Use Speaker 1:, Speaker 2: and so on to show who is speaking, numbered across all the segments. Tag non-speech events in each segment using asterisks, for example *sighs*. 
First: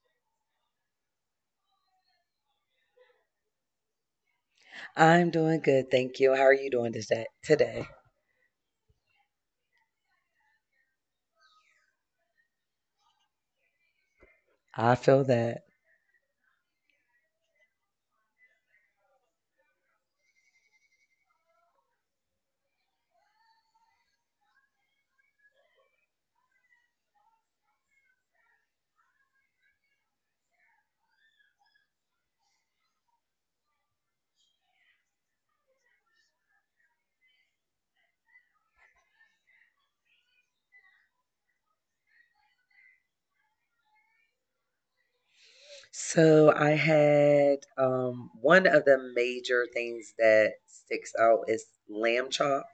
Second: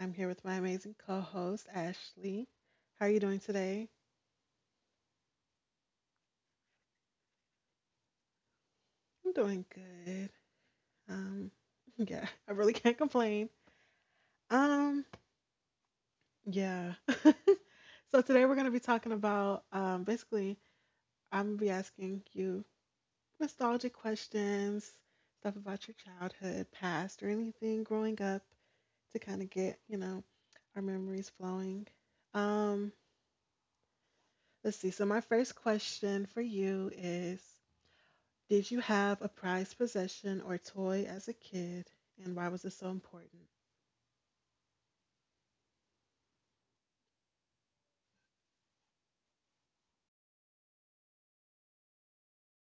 Speaker 1: I'm here with my amazing co host, Ashley. How are you doing today?
Speaker 2: I'm doing good, thank you. How are you doing this day, today?
Speaker 1: I'm doing good. Um, *laughs* yeah, I really can't complain.
Speaker 2: I
Speaker 1: Um,
Speaker 2: feel that.
Speaker 1: yeah. *laughs* So, today we're going to be talking about basically, I'm going to be asking you nostalgic questions, stuff about your childhood, past, or anything growing up to kind of get our memories flowing. Um, Let's see. So, my first question for you is, did you have a prized possession or toy as a kid, and why was it so important?
Speaker 2: So I had one of the major things that sticks out is Lamb Chop.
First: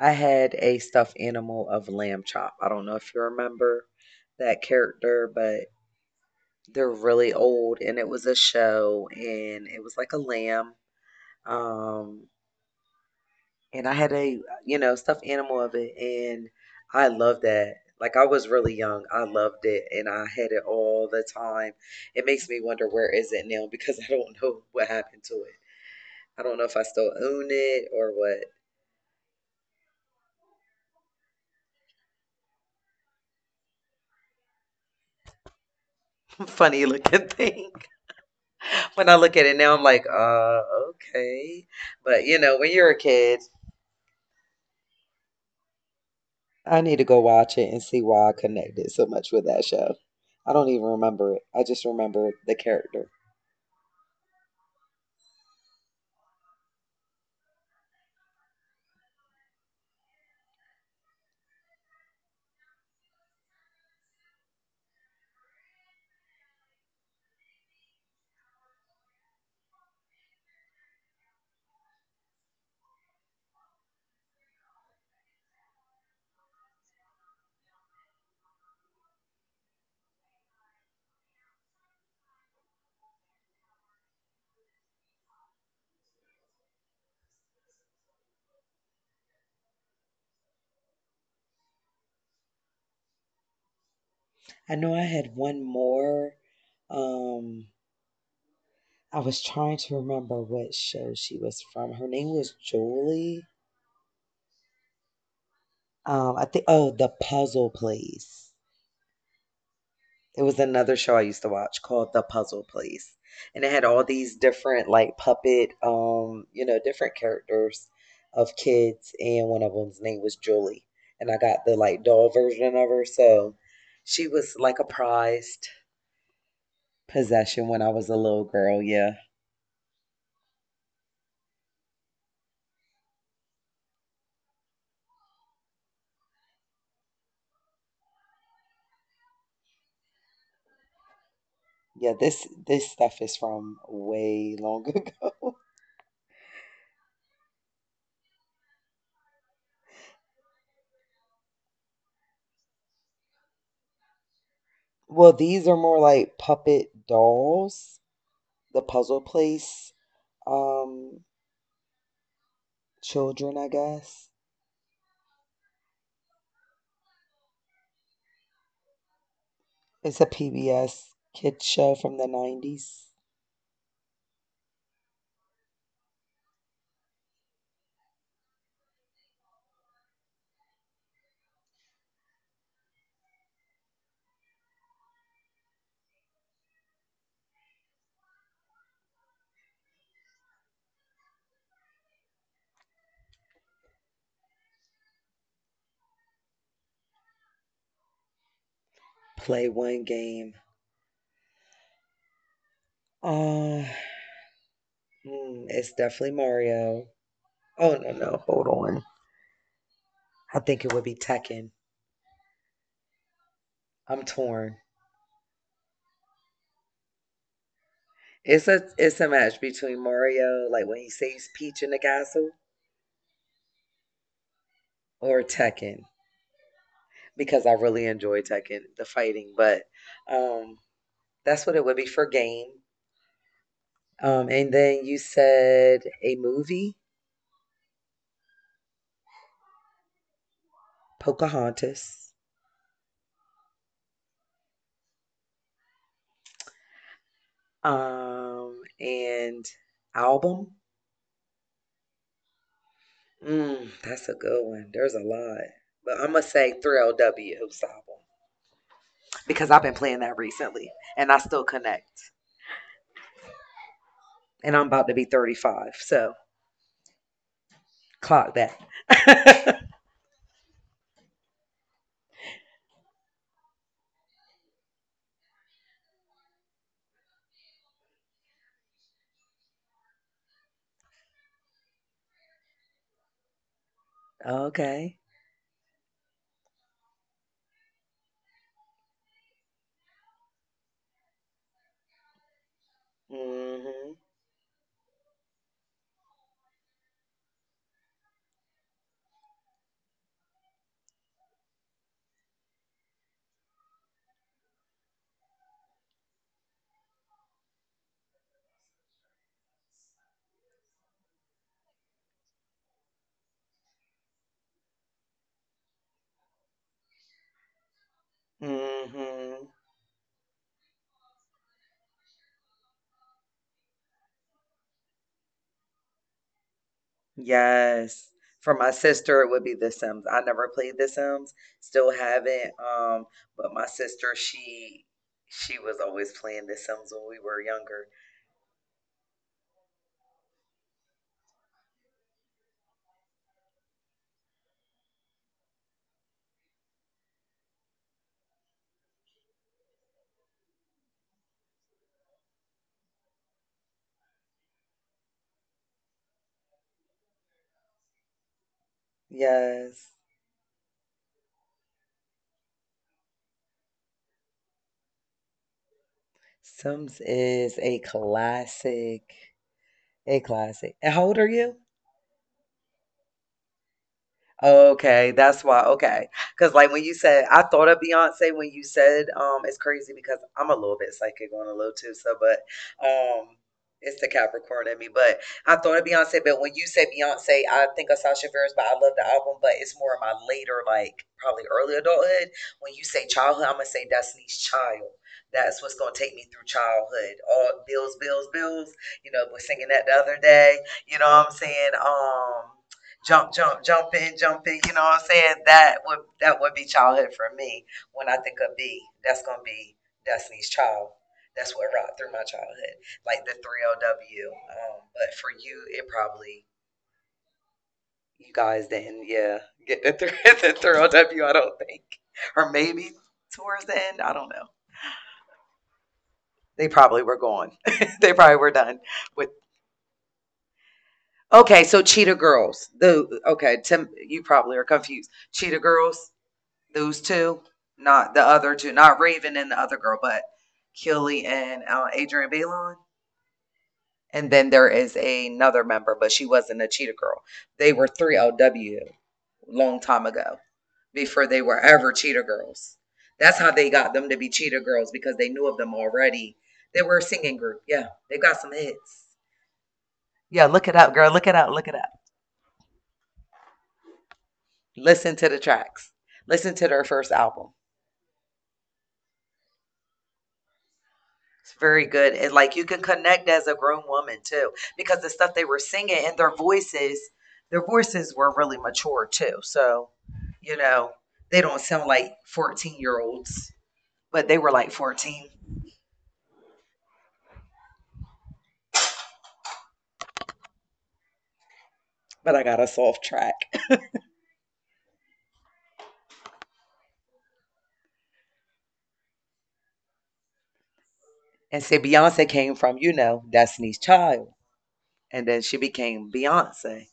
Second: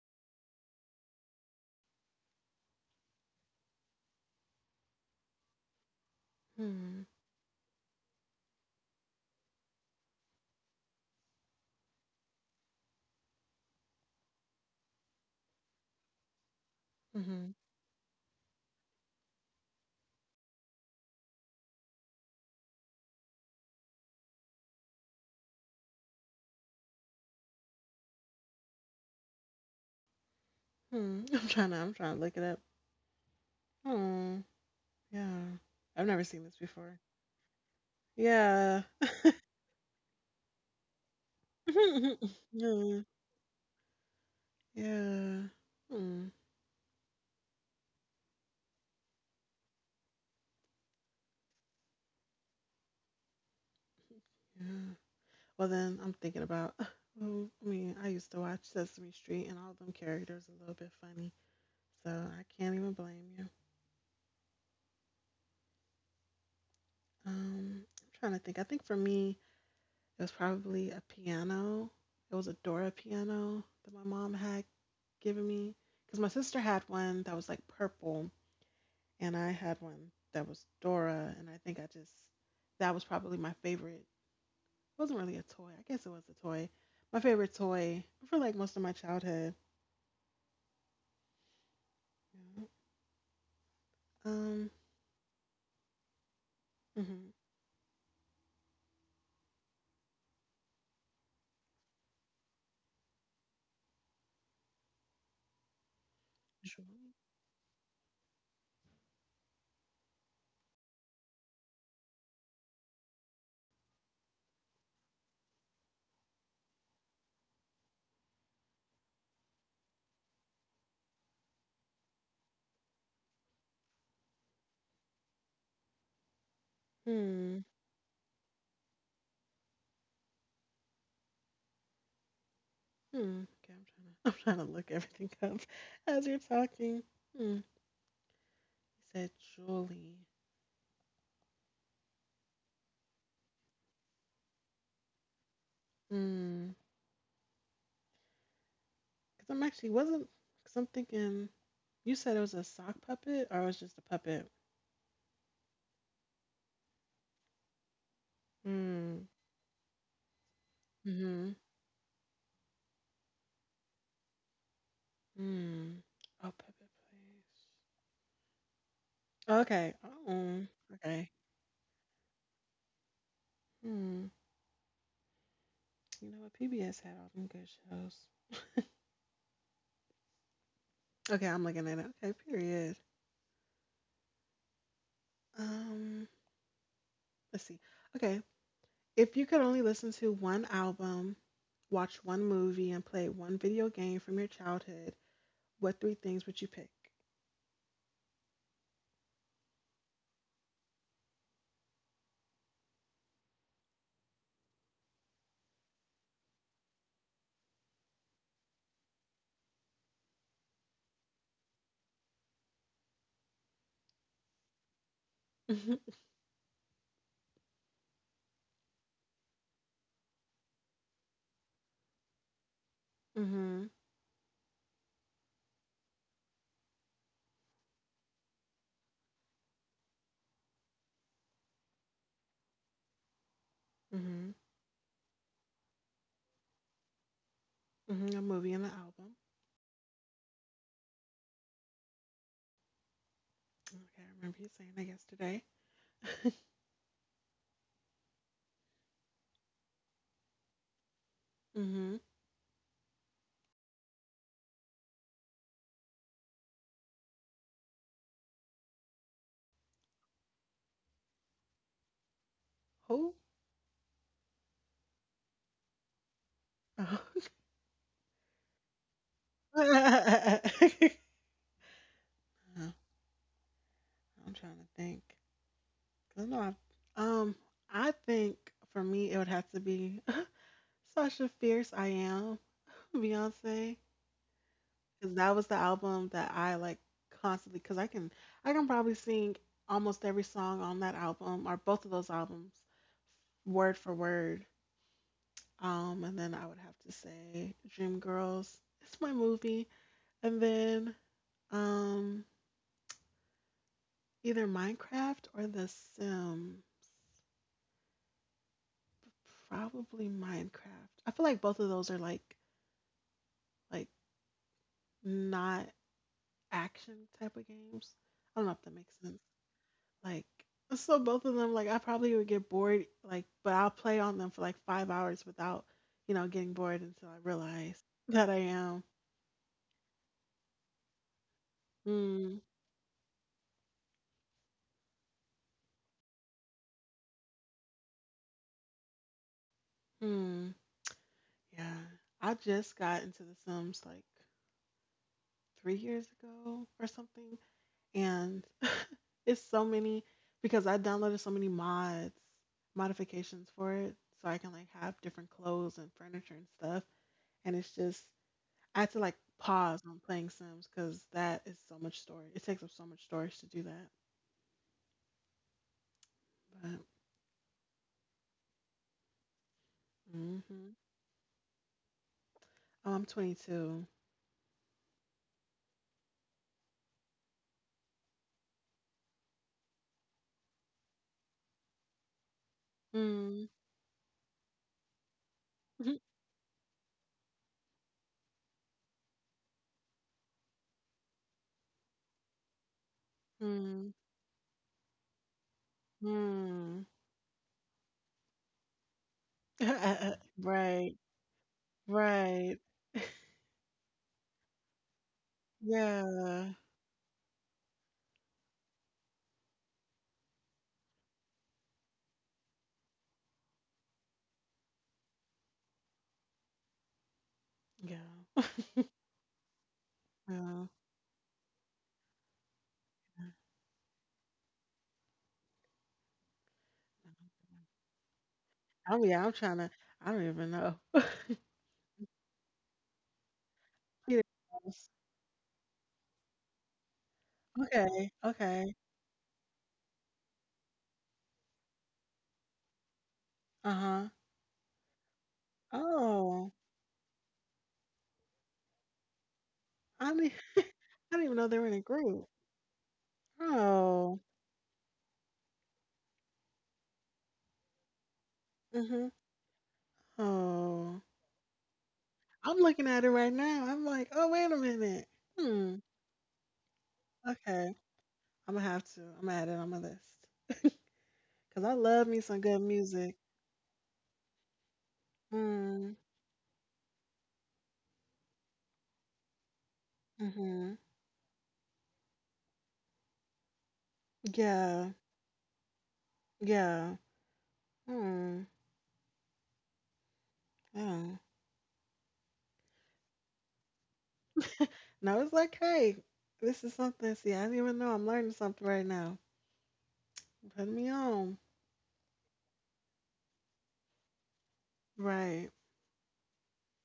Speaker 2: I had a stuffed animal of Lamb Chop. I don't know if you remember that character, but they're
Speaker 1: Hmm.
Speaker 2: really old, and it was a show, and it was like a lamb. Um, and I had a you know stuffed animal of it, and I loved
Speaker 1: Hmm.
Speaker 2: that. Like I was really young, I loved it, and I had it all the time. It makes me wonder where is it now because I don't know what happened to it. I don't know if I still own it or what.
Speaker 1: Hmm. *laughs* I'm trying to look it up. Oh. Yeah. I've never seen
Speaker 2: *laughs*
Speaker 1: this
Speaker 2: Funny
Speaker 1: before.
Speaker 2: looking thing. *laughs*
Speaker 1: Yeah.
Speaker 2: When I look at it now, I'm like, okay. But you
Speaker 1: *laughs*
Speaker 2: know, when you're a
Speaker 1: yeah.
Speaker 2: kid,
Speaker 1: Yeah. Hmm.
Speaker 2: I need to go watch it and see why I connected so much with that show. I don't even remember it. I just remember the character.
Speaker 1: Yeah. Well, then I'm thinking about. *sighs* I mean, I used to watch Sesame Street, and all of them characters a little bit funny, so I can't even blame you. I'm trying to think. I think for me, it was probably a piano. It was a Dora piano that my mom had given me because my sister had one that was like purple, and I had one that was Dora. And I think I just, that was probably my favorite. It wasn't really a toy. I guess it was a toy. My favorite toy for like most of my childhood. Yeah. Um.
Speaker 2: I know I had one more.
Speaker 1: Mhm.
Speaker 2: Um, I was trying to remember what show she was from. Her name was Jolie. I think
Speaker 1: Sure.
Speaker 2: oh, The Puzzle Place. It was another show I used to watch called The Puzzle Place. And it had all these different like puppet you know, different characters of kids and one of them's name was Julie. And I got the like doll version of her, so she was like a prized
Speaker 1: Hmm.
Speaker 2: possession when I was a little girl, yeah.
Speaker 1: Hmm. Okay, I'm trying to. *laughs* I'm trying to look everything up *laughs* as you're talking. Hmm. He said Julie.
Speaker 2: Yeah, this stuff is from way long *laughs* ago.
Speaker 1: Hmm. Because I'm actually wasn't. Because I'm thinking you said it was a sock puppet or it was just a puppet.
Speaker 2: Well, these are more like puppet dolls, the Puzzle
Speaker 1: Hmm.
Speaker 2: Place um
Speaker 1: Hmm.
Speaker 2: children, I guess.
Speaker 1: Hmm. Oh, puppet place. Okay.
Speaker 2: It's a
Speaker 1: Oh.
Speaker 2: PBS
Speaker 1: Okay.
Speaker 2: kids show from the 90s.
Speaker 1: Hmm. You know what? PBS had all them good shows. Okay, I'm looking at it. Okay. Period. Um. Let's see. Okay. If you could only listen to one album, watch one movie, and play one video game from your childhood, what three things would you pick?
Speaker 2: Play one game. Uh, it's definitely Mario. Oh no, no, hold on. I think it would be Tekken. I'm torn.
Speaker 1: *laughs*
Speaker 2: It's a match between Mario, like when he saves Peach in the castle,
Speaker 1: Mm-hmm.
Speaker 2: or Tekken, because I really enjoy Tekken, the fighting. But um, that's what it would be for game.
Speaker 1: Hmm.
Speaker 2: And then you said a movie,
Speaker 1: Hmm. A movie and an album.
Speaker 2: Pocahontas,
Speaker 1: Okay, I remember you saying that yesterday.
Speaker 2: and album.
Speaker 1: *laughs* hmm.
Speaker 2: That's a good one. There's a lot, but I'm gonna say Thrill W's album because I've been playing that recently, and I still connect.
Speaker 1: Who?
Speaker 2: And I'm about to be 35, so
Speaker 1: Oh. *laughs*
Speaker 2: clock that.
Speaker 1: Uh, I'm trying to think. 'Cause I know I've, um, I think for me it would have to be *laughs* Sasha Fierce. I am *laughs* Beyonce,
Speaker 2: *laughs* Okay.
Speaker 1: because that was the album that I like constantly. I can probably sing almost every song on that album or both of those albums,
Speaker 2: Mm.
Speaker 1: word
Speaker 2: Mhm.
Speaker 1: for word. And then I would have to say Dreamgirls. It's my movie. And then um, either Minecraft or The Sim. Probably Minecraft. I feel like both of those are like not action type of games. I
Speaker 2: Mm.
Speaker 1: don't know if that makes sense.
Speaker 2: Mhm.
Speaker 1: Like so both of them like I probably would get bored like but I'll play on them for like 5 hours without, you know, getting bored until I realize
Speaker 2: Yes.
Speaker 1: that I
Speaker 2: For my
Speaker 1: am.
Speaker 2: sister, it would be The Sims. I never played The Sims, still
Speaker 1: Mm,
Speaker 2: haven't. But my sister, she was always playing The Sims when we were younger.
Speaker 1: mm. Yeah. I just got into The Sims like 3 years ago or something and it's so many because I downloaded so many mods, modifications for it, so I can like have different clothes and furniture and stuff. And it's just, I had to like pause
Speaker 2: Yes.
Speaker 1: on playing Sims because that is so much storage. It takes up so much storage to do that. But
Speaker 2: Sims is a classic. A classic.
Speaker 1: hmm
Speaker 2: And how old are you?
Speaker 1: oh, I'm 22.
Speaker 2: Okay, that's why. Okay, because like when you said, I thought of Beyonce when you said, it's crazy because I'm a little bit psychic on a little too. So, but um,
Speaker 1: Mm.
Speaker 2: it's the Capricorn in me. But I thought of
Speaker 1: *laughs*
Speaker 2: Beyonce, but when you say Beyonce, I think of Sasha Fierce, but I love the album. But it's more of my later, like probably early adulthood. When you say childhood, I'm gonna say
Speaker 1: Mm.
Speaker 2: Destiny's Child. That's what's gonna take me through
Speaker 1: Mm.
Speaker 2: childhood. All bills, bills, bills. You know, was singing that the other
Speaker 1: *laughs*
Speaker 2: day. You
Speaker 1: right.
Speaker 2: know what I'm saying?
Speaker 1: Right.
Speaker 2: Jump, jump, jump in, jump in. You know what I'm saying? That would
Speaker 1: Yeah.
Speaker 2: that
Speaker 1: Yeah.
Speaker 2: would be childhood for me. When I think of B, that's gonna be Destiny's Child. That's what rocked through my childhood, like the 3LW. But for you, it probably
Speaker 1: Yeah.
Speaker 2: you
Speaker 1: *laughs*
Speaker 2: guys didn't, yeah, get the 3, *laughs* the 3LW, don't think, or maybe towards the end, I don't know. They probably were gone. *laughs* They probably were done
Speaker 1: Oh
Speaker 2: with.
Speaker 1: yeah, I'm trying to. I don't even know.
Speaker 2: Okay, so Cheetah Girls. The okay, Tim, you probably are
Speaker 1: *laughs*
Speaker 2: confused. Cheetah Girls. Those two, not
Speaker 1: Okay,
Speaker 2: the other two,
Speaker 1: okay.
Speaker 2: not Raven and the other girl, but Keely and Adrian Belon.
Speaker 1: Uh-huh.
Speaker 2: And then there is another member, but she
Speaker 1: Oh,
Speaker 2: wasn't a Cheetah Girl. They were 3LW long time
Speaker 1: I
Speaker 2: ago
Speaker 1: mean, *laughs* I
Speaker 2: before
Speaker 1: didn't
Speaker 2: they
Speaker 1: even know
Speaker 2: were
Speaker 1: they were in a
Speaker 2: ever Cheetah
Speaker 1: group.
Speaker 2: Girls. That's how they got them to
Speaker 1: Oh,
Speaker 2: be Cheetah Girls because they knew of them already. They were a singing group. Yeah, they got some hits.
Speaker 1: mhm.
Speaker 2: Yeah, look it up,
Speaker 1: Oh,
Speaker 2: girl. Look it up. Look it up.
Speaker 1: I'm looking at it right now. I'm like, oh, wait a
Speaker 2: Listen
Speaker 1: minute.
Speaker 2: to the
Speaker 1: Hmm.
Speaker 2: tracks. Listen to their first album.
Speaker 1: Okay, I'm gonna have to. I'm gonna add it on my list
Speaker 2: It's
Speaker 1: because I
Speaker 2: very
Speaker 1: love
Speaker 2: good.
Speaker 1: me
Speaker 2: And
Speaker 1: some
Speaker 2: like you
Speaker 1: good
Speaker 2: can
Speaker 1: music.
Speaker 2: connect as a grown woman too, because the stuff they were singing
Speaker 1: Mm,
Speaker 2: and their voices were really mature too. So, you
Speaker 1: mhm.
Speaker 2: know, they don't sound like 14-year-olds, but they were like
Speaker 1: Yeah,
Speaker 2: 14.
Speaker 1: yeah. Hmm. Yeah.
Speaker 2: But I got us off track.
Speaker 1: Now it's like, hey, this is something. See, I didn't even know. I'm learning something right now. Putting me on.
Speaker 2: And see, Beyonce came from, you know, Destiny's Child. And then she
Speaker 1: Right.
Speaker 2: became Beyonce.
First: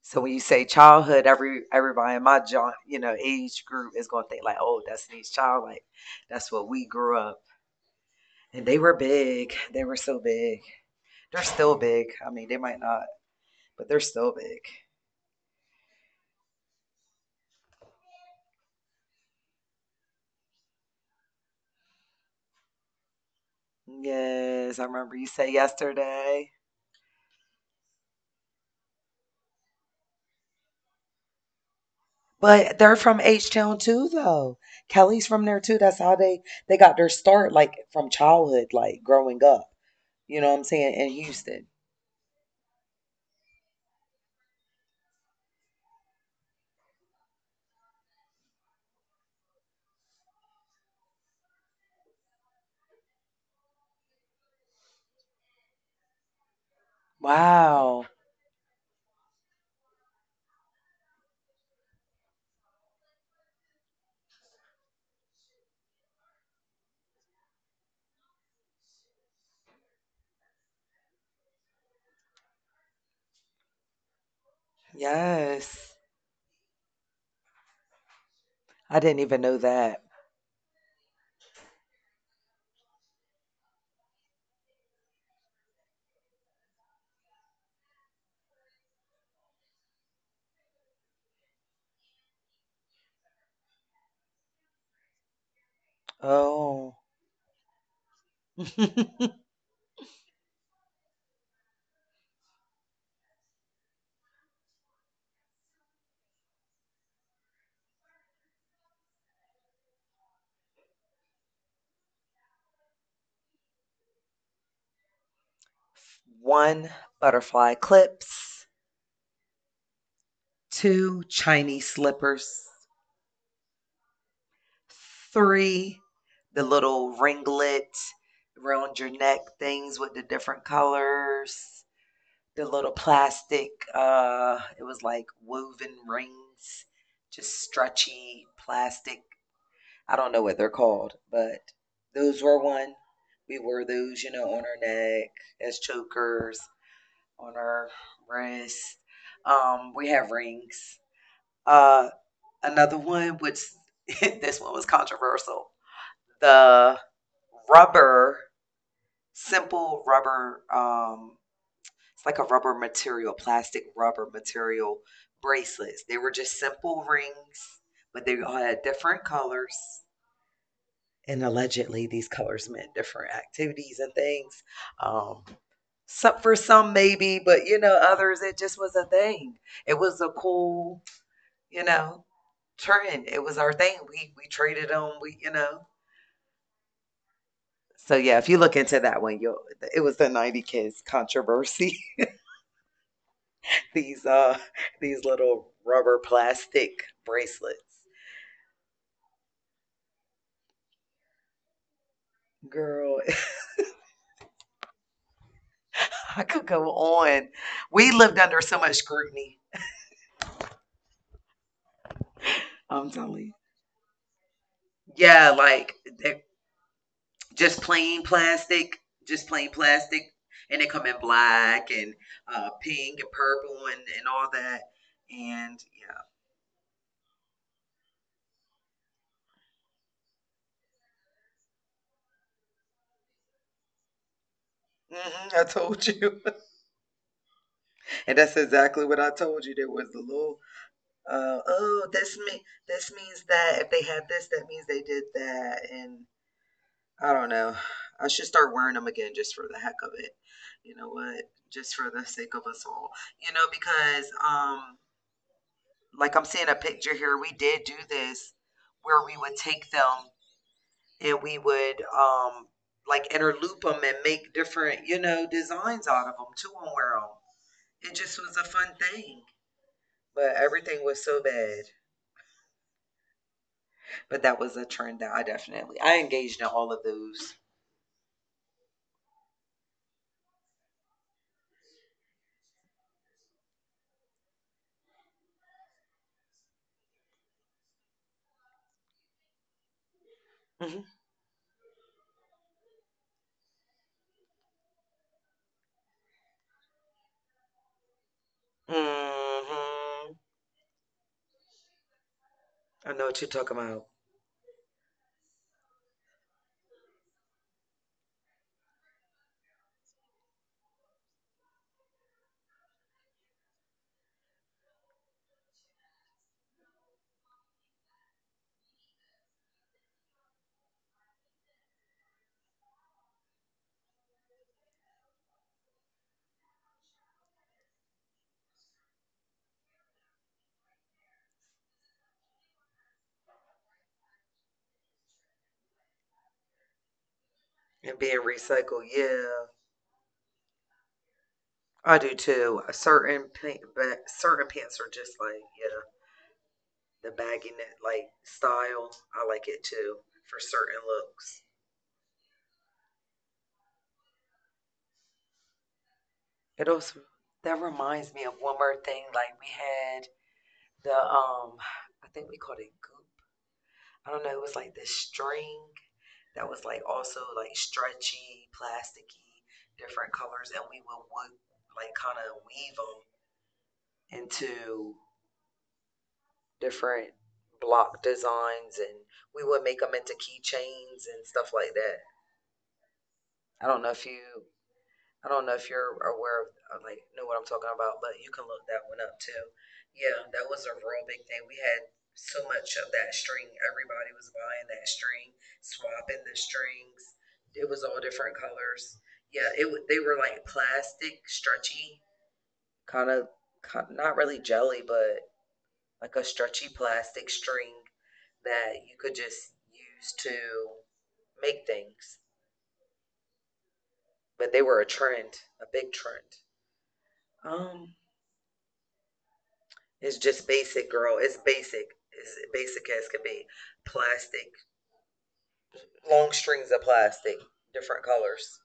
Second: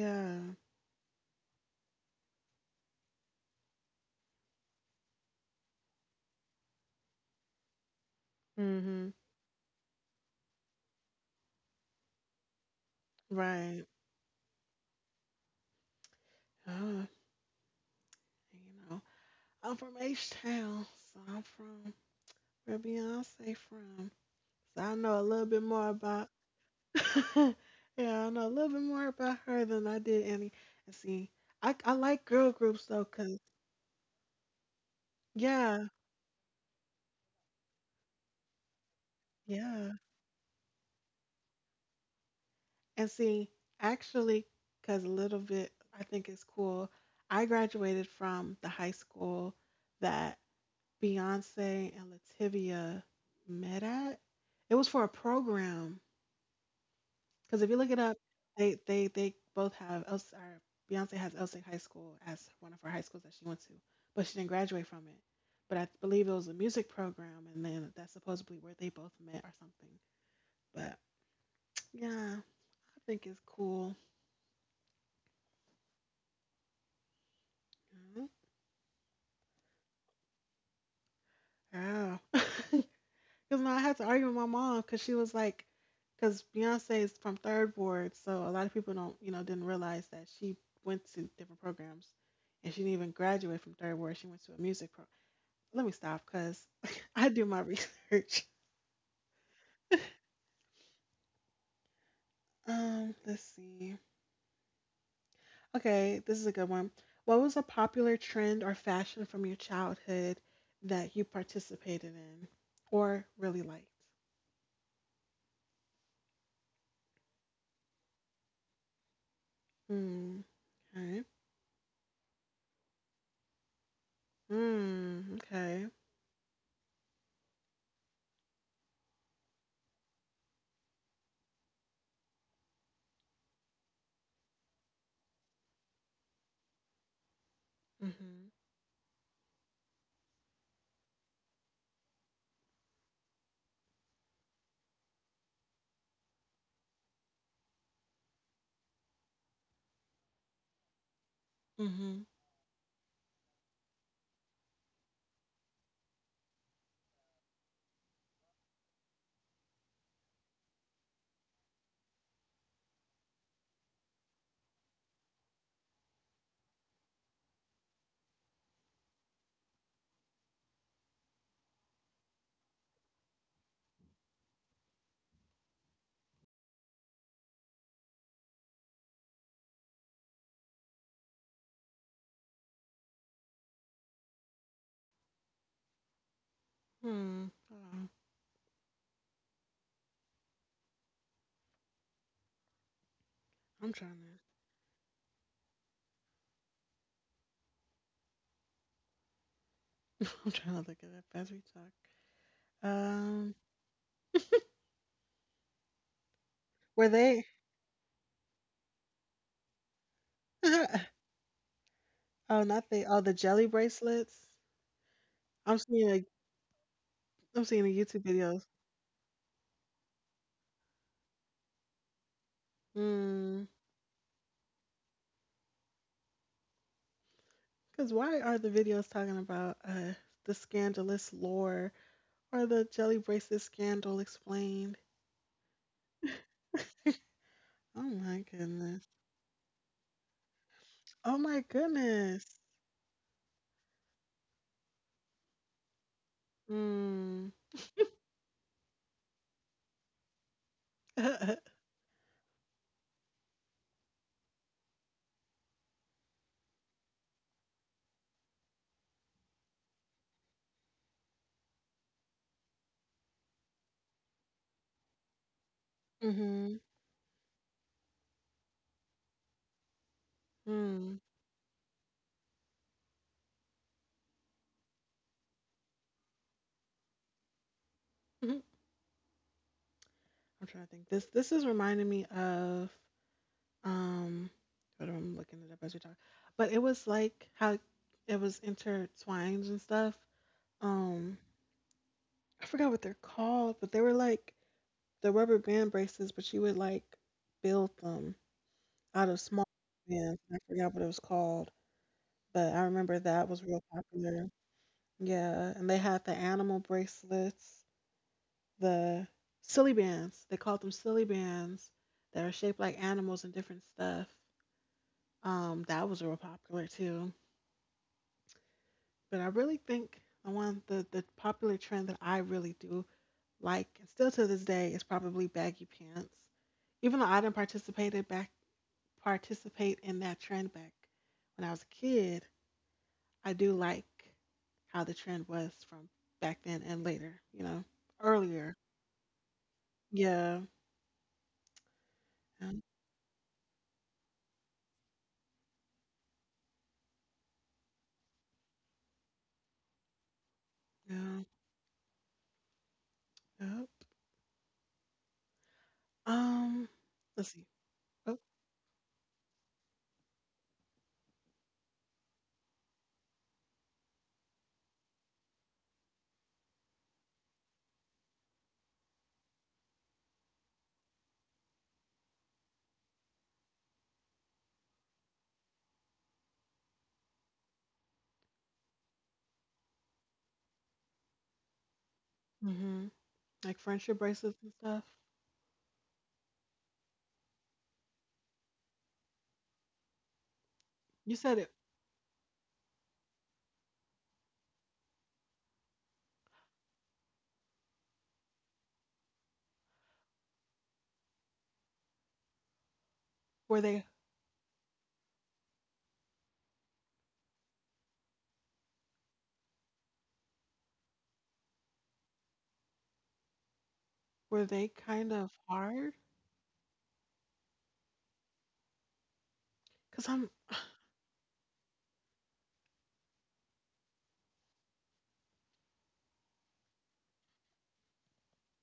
Speaker 2: So when you say childhood, everybody in my you know, age group is gonna think like, oh, Destiny's Child, like that's what we grew up. And they were
Speaker 1: Hmm.
Speaker 2: big. They were so big. They're still big. I mean, they might not,
Speaker 1: Right.
Speaker 2: but they're still big.
Speaker 1: Oh, you know, I'm from H Town, so I'm from where Beyonce from.
Speaker 2: Yes,
Speaker 1: So
Speaker 2: I
Speaker 1: I
Speaker 2: remember
Speaker 1: know a
Speaker 2: you
Speaker 1: little
Speaker 2: said
Speaker 1: bit more about.
Speaker 2: yesterday.
Speaker 1: *laughs* yeah, I know a little bit more about her than I did any. And see, I like girl
Speaker 2: But
Speaker 1: groups
Speaker 2: they're
Speaker 1: though,
Speaker 2: from
Speaker 1: cause
Speaker 2: H Town too, though. Kelly's from there too.
Speaker 1: yeah,
Speaker 2: That's how they got their start, like from childhood, like growing up.
Speaker 1: yeah.
Speaker 2: You know what I'm saying? In Houston.
Speaker 1: And see, actually, cause a little bit, I think it's cool. I graduated from the high school that Beyonce and Lativia met at. It was for a program. Because if you look it
Speaker 2: Wow.
Speaker 1: up, they both have Els or Beyonce has Elsig High School as one of her high schools that she went to, but she didn't graduate from it. But I believe it was a music program, and then that's supposedly where they both met or something. But yeah, I think it's cool.
Speaker 2: Yes.
Speaker 1: Mhm.
Speaker 2: I didn't even know that.
Speaker 1: Oh, *laughs* because no, I had to argue with my mom because she was like, because Beyonce is from Third Ward, so a lot of people don't, didn't realize that she went to different programs, and she didn't even graduate from Third Ward. She went to a music program. Let me stop because
Speaker 2: Oh.
Speaker 1: *laughs* I do my research.
Speaker 2: *laughs*
Speaker 1: *laughs* Let's see. Okay, this is a good one. What was a popular trend or fashion from your childhood that you participated in or really liked?
Speaker 2: One butterfly clips,
Speaker 1: Hmm.
Speaker 2: two
Speaker 1: Okay.
Speaker 2: Chinese slippers,
Speaker 1: Hmm. Okay.
Speaker 2: three, the little ringlet around your neck things with the different colors, the little plastic, it was like woven rings, just stretchy
Speaker 1: Mhm.
Speaker 2: plastic. I don't know what they're called, but those were one. We wore those, you know, on our neck as chokers, on our wrist. We have rings. Uh,
Speaker 1: Mhm.
Speaker 2: another one, which *laughs* this one was controversial, the rubber, simple rubber, it's like a rubber material, plastic rubber material bracelets. They were just simple rings, but they all had different colors. And allegedly, these colors meant different activities and things. Um, some, for some, maybe, but you know, others, it just was a thing. It was a cool, you know, trend. It was our thing. We traded them. We you know.
Speaker 1: Hmm. Hold
Speaker 2: So
Speaker 1: on.
Speaker 2: yeah, if you look into that one, you'll, it was the 90 kids controversy. *laughs*
Speaker 1: I'm
Speaker 2: these
Speaker 1: trying
Speaker 2: uh these little rubber plastic bracelets.
Speaker 1: to. *laughs* I'm trying to look it up as we talk.
Speaker 2: Girl,
Speaker 1: Um.
Speaker 2: *laughs* I could go
Speaker 1: Were
Speaker 2: on.
Speaker 1: they?
Speaker 2: We lived under so much scrutiny.
Speaker 1: *laughs* oh, not
Speaker 2: I'm
Speaker 1: they. Oh, the
Speaker 2: telling you.
Speaker 1: jelly bracelets.
Speaker 2: Yeah,
Speaker 1: I'm
Speaker 2: like
Speaker 1: seeing a.
Speaker 2: they're
Speaker 1: I'm
Speaker 2: just
Speaker 1: seeing a
Speaker 2: plain
Speaker 1: YouTube video.
Speaker 2: plastic, just plain plastic. And they come in black and pink and
Speaker 1: Mm,
Speaker 2: purple and all that. And
Speaker 1: because why are the videos talking about the scandalous lore or the jelly bracelet scandal explained? *laughs*
Speaker 2: yeah, I told you.
Speaker 1: Oh
Speaker 2: *laughs* And
Speaker 1: my
Speaker 2: that's exactly
Speaker 1: goodness.
Speaker 2: what I told you. There was a little
Speaker 1: Oh my
Speaker 2: Oh,
Speaker 1: goodness.
Speaker 2: this means that if they had this, that means they did that, and I don't
Speaker 1: Mm.
Speaker 2: know. I should start wearing them again just for the heck of it. You know what?
Speaker 1: *laughs*
Speaker 2: Just for the sake of us all. You know, because like I'm seeing a picture here, we did do this where we would take them and we would like interloop them and make different, you know, designs out of them too
Speaker 1: mm-hmm.
Speaker 2: and wear them. It just was a fun thing, but
Speaker 1: Mm.
Speaker 2: everything was
Speaker 1: Mhm.
Speaker 2: so bad. But that was a trend that I definitely I engaged in all of those.
Speaker 1: I'm trying to think. This is reminding me of um hold on, I'm looking it up as we talk. But it was like how it was intertwined and stuff.
Speaker 2: Hmm.
Speaker 1: Um, I forgot what they're called, but they were like the rubber band braces, but you would like build them out of small
Speaker 2: Hmm.
Speaker 1: bands. I forgot what it was called, but I
Speaker 2: I
Speaker 1: remember
Speaker 2: know what you're
Speaker 1: that was
Speaker 2: talking
Speaker 1: real
Speaker 2: about.
Speaker 1: popular. Yeah, and they had the animal bracelets, the silly bands. They called them silly bands that are shaped like animals and different stuff. That was real popular too. But I really think the one the popular trend that I really do like and still to this day is probably baggy pants even though I didn't participate in that trend back when I was a kid. I do like how the trend was from back then and later,
Speaker 2: And being
Speaker 1: earlier.
Speaker 2: recycled, yeah,
Speaker 1: Yeah.
Speaker 2: I do
Speaker 1: Yeah.
Speaker 2: too. Certain pant, certain pants are just like yeah, the baggy like style. I like it too for certain
Speaker 1: Yeah.
Speaker 2: looks.
Speaker 1: Yep.
Speaker 2: It
Speaker 1: Um,
Speaker 2: also
Speaker 1: let's see.
Speaker 2: that reminds
Speaker 1: Oh,
Speaker 2: me of one more thing. Like we had the I think we called it goop. I don't know. It was like this string that was like also like stretchy, plasticky, different colors, and we would like kind of weave them into different block designs, and we would make them into keychains and stuff like that.
Speaker 1: hmm. Like
Speaker 2: I don't know
Speaker 1: friendship
Speaker 2: if
Speaker 1: bracelets
Speaker 2: you
Speaker 1: and stuff.
Speaker 2: I don't know if you're aware of, like, know what I'm talking about, but you can look that one up too. Yeah, that was a real
Speaker 1: You
Speaker 2: big
Speaker 1: said
Speaker 2: thing.
Speaker 1: it.
Speaker 2: We had so much of that string. Everybody was buying that string, swapping the strings. It was all different colors. Yeah, they were like plastic, stretchy, kind of
Speaker 1: Were they
Speaker 2: not really jelly, but like a stretchy plastic string that you could just use to make things.
Speaker 1: were
Speaker 2: But they
Speaker 1: they
Speaker 2: were a
Speaker 1: kind of
Speaker 2: trend, a big
Speaker 1: hard?
Speaker 2: trend. Um,
Speaker 1: Cause
Speaker 2: It's
Speaker 1: I'm
Speaker 2: just basic, girl. It's basic. It's basic as could be. Plastic, long strings of plastic, different colors.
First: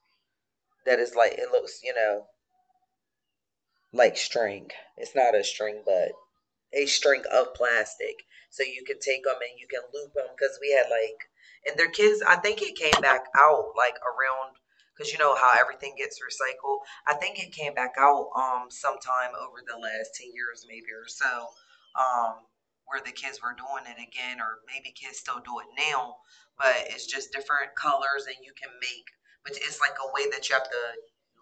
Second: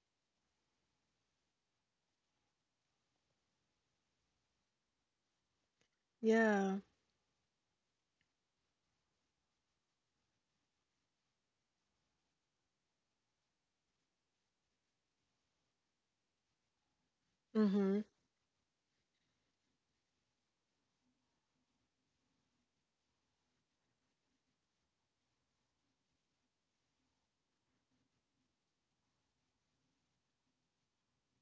Speaker 2: That is like, it looks, you know, like string. It's not a string, but
Speaker 1: yeah.
Speaker 2: a string of plastic. So you can take them and you can loop them because we had like, and their kids, I think it came back out like around, because you know how everything gets recycled. I think it came back
Speaker 1: Mm-hmm.
Speaker 2: out sometime over the last 10 years, maybe or so, um, where the kids were doing it again, or maybe kids still do it now, but it's just different colors and you can make, but it's like a way that you have to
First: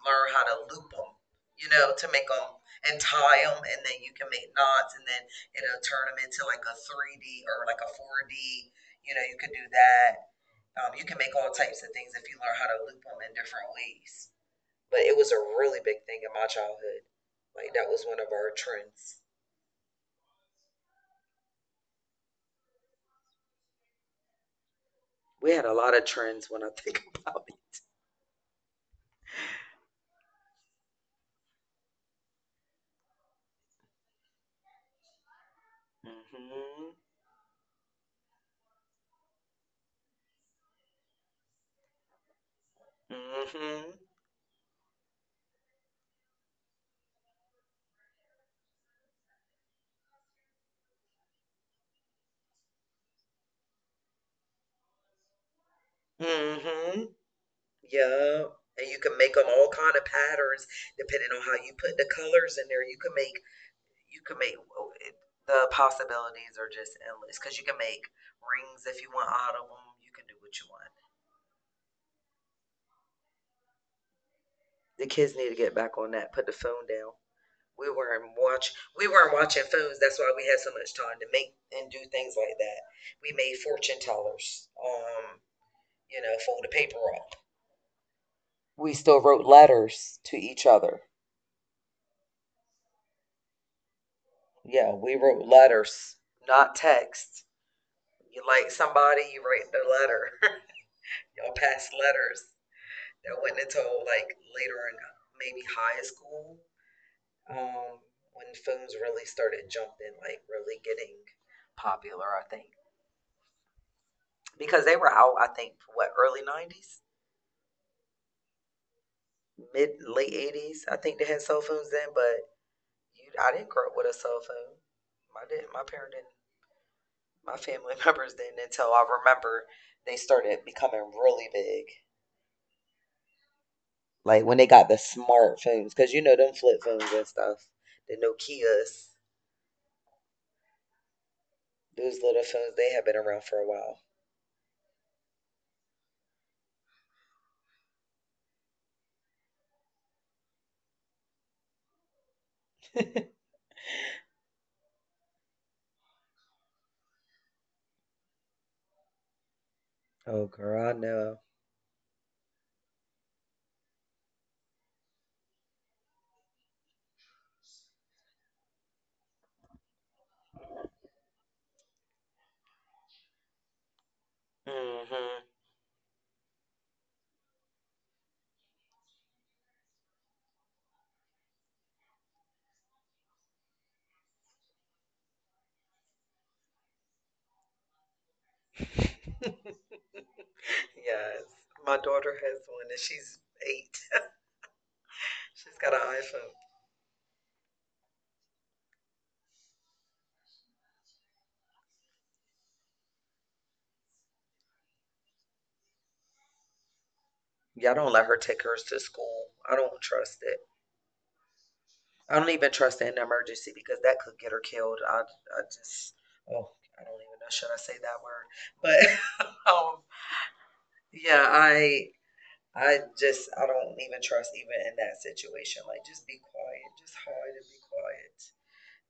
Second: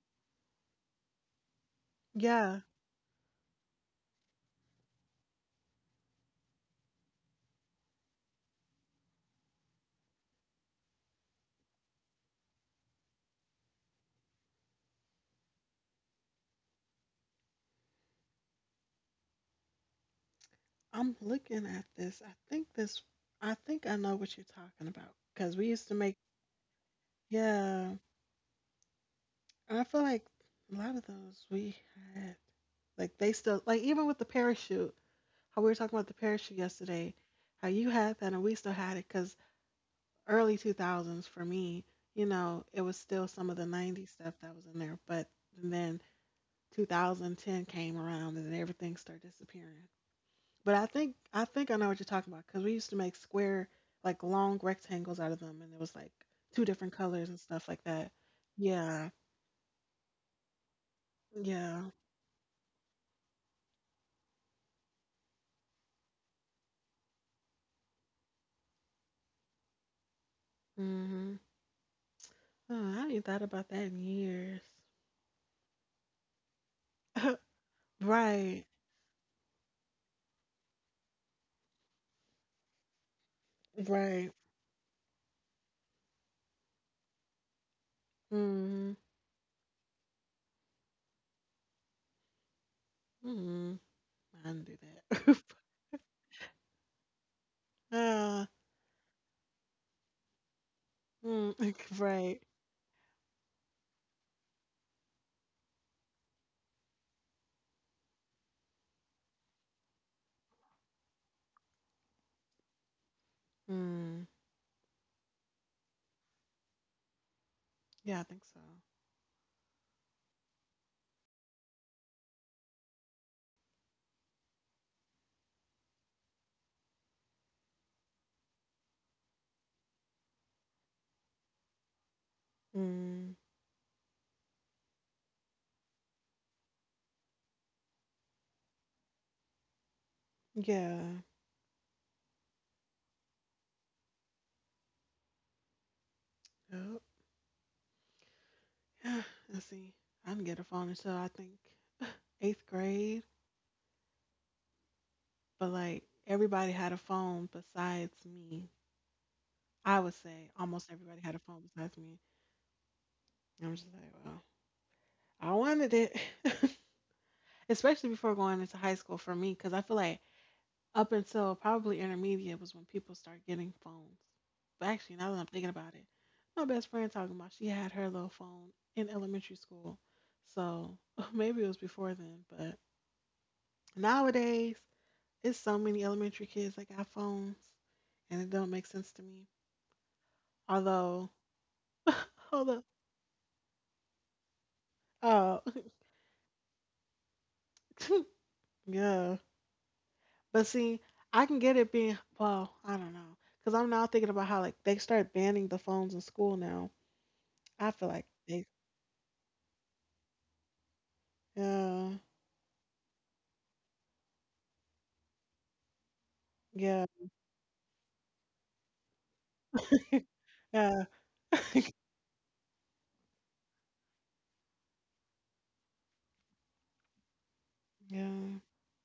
Speaker 2: learn how to loop them, to make them
Speaker 1: Yeah.
Speaker 2: and tie them, and then you can make knots, and then it'll turn them into like a 3D or like a 4D. You know, you could do that. You can make all types of things if you learn how to loop them in different ways. But it was a really big thing in my childhood. Like that was one of our trends.
Speaker 1: I'm looking at this. I think I know what you're talking about.
Speaker 2: We
Speaker 1: Cause
Speaker 2: had
Speaker 1: we
Speaker 2: a
Speaker 1: used to
Speaker 2: lot of
Speaker 1: make
Speaker 2: trends when I *laughs* think about it.
Speaker 1: yeah. I feel like a lot of those we had, like they still, like even with the parachute, how we were talking about the parachute
Speaker 2: Mm-hmm.
Speaker 1: yesterday, how you had that and we still had it, because early 2000s for me, you know, it was still some of the
Speaker 2: Mm-hmm.
Speaker 1: 90s stuff that was in there, but then 2010 came around and then everything started disappearing. But I think I know what you're talking about, because we used to make square, like long rectangles out of them, and it was like two different
Speaker 2: Mm-hmm.
Speaker 1: colors and stuff like that.
Speaker 2: Yeah, and you
Speaker 1: Yeah,
Speaker 2: can make them all kind of patterns depending on how you
Speaker 1: yeah.
Speaker 2: put the colors in there. You can make the possibilities are just endless because you can make rings if you want out of them. You can do what you want.
Speaker 1: Hmm. Oh, I ain't thought about that in years.
Speaker 2: The kids need to get back on that. Put the phone down.
Speaker 1: Right,
Speaker 2: We weren't watching phones. That's why we had so much time to make and do things like that. We made fortune
Speaker 1: right.
Speaker 2: tellers. Fold the paper up. We
Speaker 1: Mm,
Speaker 2: still wrote letters to each other.
Speaker 1: mm. I didn't do
Speaker 2: Yeah, we wrote
Speaker 1: that.
Speaker 2: letters, not text. You
Speaker 1: *laughs*
Speaker 2: like somebody, you write their letter. *laughs* Y'all
Speaker 1: Mm,
Speaker 2: pass
Speaker 1: *laughs*
Speaker 2: letters.
Speaker 1: right.
Speaker 2: That wasn't until like later in maybe high school, um, when phones really started jumping, like really getting popular, I think.
Speaker 1: Mm,
Speaker 2: Because they were out, I think, what, early 90s?
Speaker 1: yeah, I think so.
Speaker 2: Mid, late 80s? I think they had cell phones then, but I didn't grow up with a cell phone. My parent didn't, my family *laughs* members didn't until I remember they started becoming really big.
Speaker 1: Mm,
Speaker 2: Like when they got the smartphones, because you know them flip phones and stuff, the Nokias.
Speaker 1: yeah.
Speaker 2: Those little phones, they have been around for a while.
Speaker 1: Yep. Yeah. *sighs* Let's see. I didn't get a phone until I think eighth grade,
Speaker 2: *laughs*
Speaker 1: but like everybody had a phone besides me. I would
Speaker 2: Oh,
Speaker 1: say
Speaker 2: girl, I
Speaker 1: almost everybody
Speaker 2: know.
Speaker 1: had a phone besides me. And I'm just like, well, I wanted it, *laughs* especially before going into high school for me, because I feel like up until probably intermediate was when people started getting phones. But actually, now that
Speaker 2: Hmm.
Speaker 1: I'm thinking about it, my best friend talking about she had her little phone in elementary school. So *laughs* maybe it was before then. But nowadays, it's so many elementary kids that got phones, and it don't make sense to me. Although,
Speaker 2: Yes. My daughter
Speaker 1: *laughs*
Speaker 2: has
Speaker 1: hold
Speaker 2: one
Speaker 1: up,
Speaker 2: and she's 8.
Speaker 1: oh,
Speaker 2: She's got an iPhone.
Speaker 1: *laughs* yeah. But see, I can get it being well. I don't know, cause I'm now thinking about how like they start banning the phones in school now.
Speaker 2: Y'all
Speaker 1: I
Speaker 2: don't
Speaker 1: feel
Speaker 2: let
Speaker 1: like
Speaker 2: her take
Speaker 1: they
Speaker 2: hers to school. I don't trust it.
Speaker 1: Yeah.
Speaker 2: I don't even trust it in an emergency because that could get her killed. I just, oh, I
Speaker 1: Yeah.
Speaker 2: don't even know. Should I say that word? But *laughs* um,
Speaker 1: Yeah.
Speaker 2: yeah, I just, I don't even trust even in that situation. Like, just be quiet. Just hide and be quiet.
Speaker 1: Yeah.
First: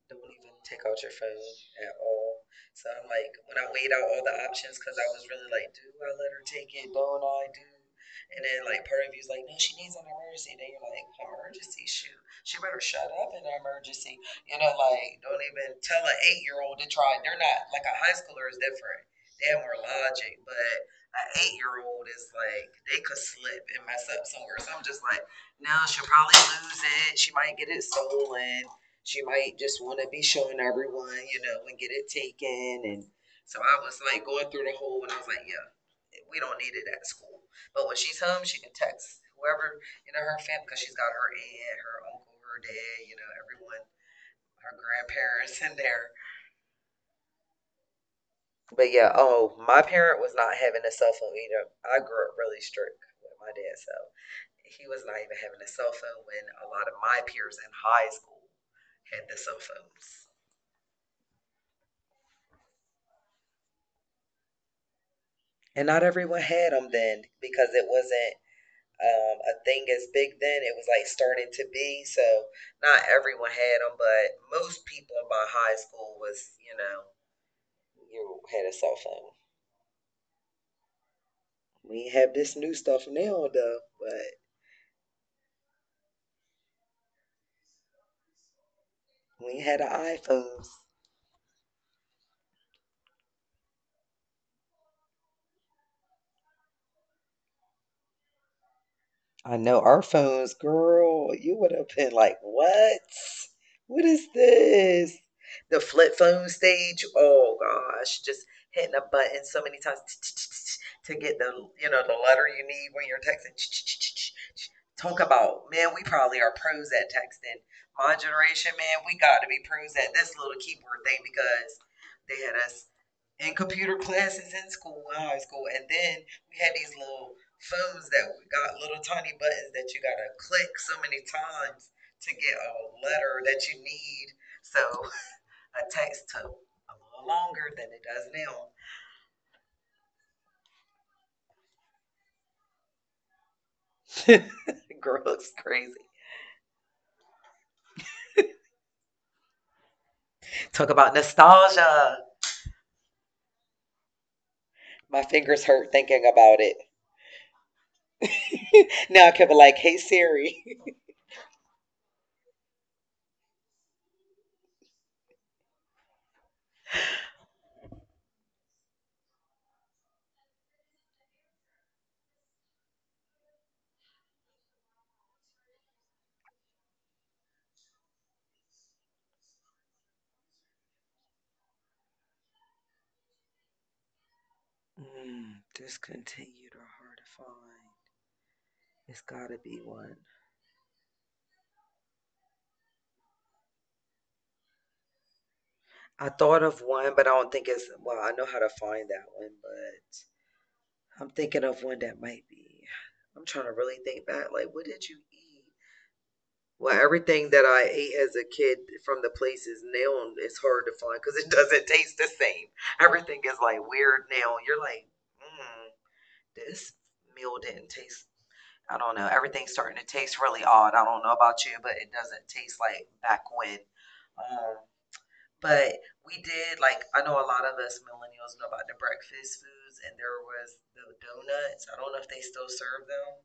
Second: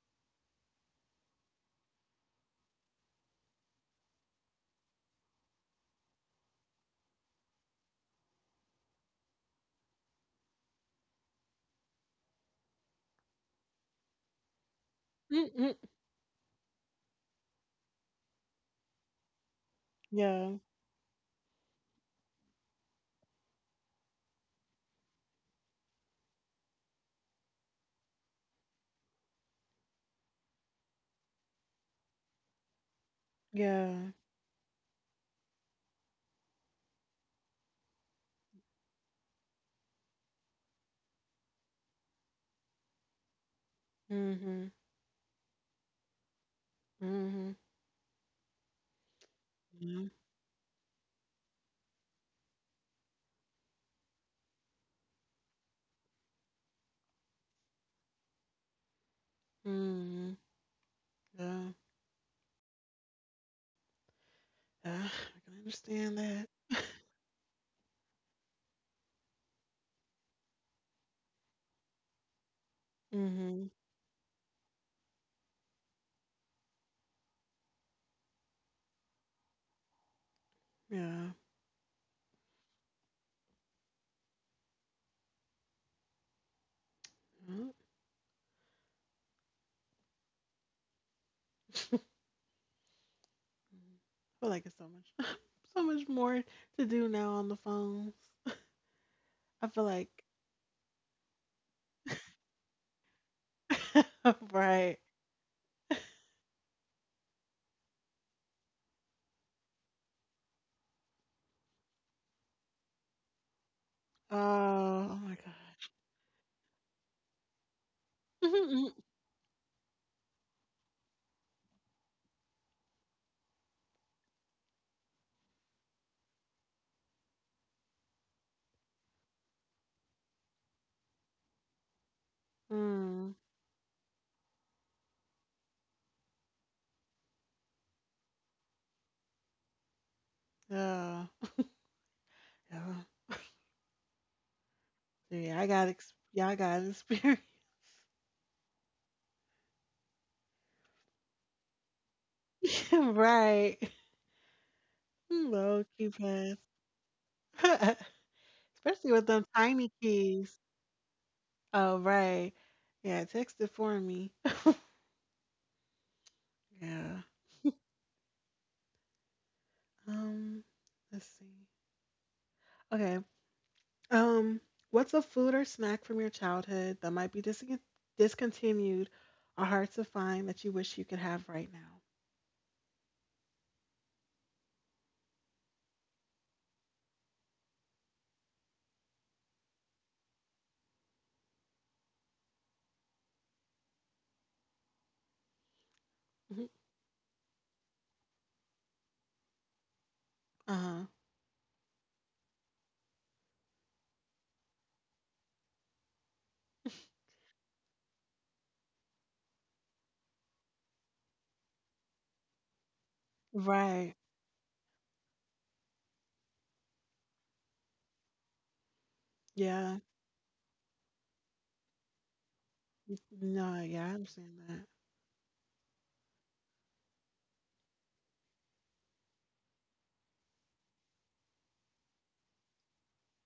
Speaker 2: Don't even take out your phone at all. So I'm like, when I weighed out all the options, because I was really like, do I let her take it? Don't I do? And then like part of you's like, no, she needs an emergency. Then you're like, an emergency? Shoot, she better shut up in an emergency. Like, don't
Speaker 1: Mm-mm.
Speaker 2: even tell an 8-year-old to try. They're not like a high schooler is different. They have more logic,
Speaker 1: Yeah.
Speaker 2: but an 8-year-old is like they could slip and mess up somewhere. So I'm just like, no, she'll probably lose it. She might get it stolen. She might just want to be showing everyone, and get it taken. And so I was
Speaker 1: Yeah.
Speaker 2: like going through the whole, and I was like, yeah, we don't need it at school. But when she's home, she can text whoever, her family, because she's got her aunt, her uncle, her dad, you know, everyone,
Speaker 1: Mhm.
Speaker 2: her grandparents in there.
Speaker 1: Mhm.
Speaker 2: But yeah, oh, my
Speaker 1: Yeah.
Speaker 2: parent was not having a cell phone either. I grew up really strict with my dad, so he was not even having a cell phone when a lot of my peers in high school had the cell phones.
Speaker 1: Mhm. Yeah. Yeah. I can
Speaker 2: And not
Speaker 1: understand
Speaker 2: everyone
Speaker 1: that.
Speaker 2: had
Speaker 1: *laughs*
Speaker 2: them then because it wasn't a thing as big then. It was like starting to be. So not everyone
Speaker 1: mhm.
Speaker 2: had them, but most people in my high school was, you know, you had a cell phone.
Speaker 1: Yeah.
Speaker 2: We have this new stuff now though, but
Speaker 1: Mhm.
Speaker 2: we had our iPhones.
Speaker 1: I feel like it's so much, *laughs* so much more to do now on the phones.
Speaker 2: I
Speaker 1: *laughs* I
Speaker 2: know
Speaker 1: feel
Speaker 2: our
Speaker 1: like,
Speaker 2: phones, girl, you would have been like, what? What is
Speaker 1: *laughs* right?
Speaker 2: this? The flip phone stage. Oh gosh, just hitting a button so many times *tsk* to get the letter you need when you're texting.
Speaker 1: Oh,
Speaker 2: *tsk*
Speaker 1: oh
Speaker 2: Talk
Speaker 1: my
Speaker 2: about,
Speaker 1: gosh.
Speaker 2: man, we probably are pros at texting. My
Speaker 1: *laughs*
Speaker 2: generation,
Speaker 1: Mm-mm.
Speaker 2: man, we got to be pros at this little keyboard thing because they had us in computer classes in school, in high school, and then we had these little phones that got little tiny buttons that you gotta click so many times to get a
Speaker 1: Mm,
Speaker 2: letter that you need. So a text took a little longer than it does now.
Speaker 1: yeah. Yeah.
Speaker 2: *laughs* Girl looks crazy.
Speaker 1: Yeah. I got experience.
Speaker 2: Talk about nostalgia.
Speaker 1: *laughs* right.
Speaker 2: My fingers
Speaker 1: Hello,
Speaker 2: hurt thinking
Speaker 1: keypads.
Speaker 2: about it.
Speaker 1: *laughs* Especially with
Speaker 2: Now I
Speaker 1: them
Speaker 2: kept be like,
Speaker 1: tiny
Speaker 2: hey
Speaker 1: keys.
Speaker 2: Siri. *laughs*
Speaker 1: Oh, right. Yeah, text it for me. Yeah. Um, let's see. Okay. Um, what's a food or snack from your childhood that might be discontinued or hard to find that you wish you could have right now?
Speaker 2: Discontinued or hard to find. It's gotta be one. I thought
Speaker 1: Mhm.
Speaker 2: of one, but I don't think it's well, I know how to find that one, but
Speaker 1: Uh-huh.
Speaker 2: I'm thinking of one that might be. I'm trying to really think back. Like, what did you eat? Well, everything that I ate as a kid from the places now it's hard to find because it *laughs* doesn't taste the same. Everything is like
Speaker 1: Right.
Speaker 2: weird now. You're like, mm, this meal didn't taste. I don't know. Everything's starting
Speaker 1: Yeah.
Speaker 2: to taste really odd. I don't know about you, but it doesn't taste like back when.
Speaker 1: No, yeah, I understand
Speaker 2: Um,
Speaker 1: that.
Speaker 2: but we did like, I know a lot of us millennials know about the breakfast foods, and there was the donuts. I don't know if they still serve them,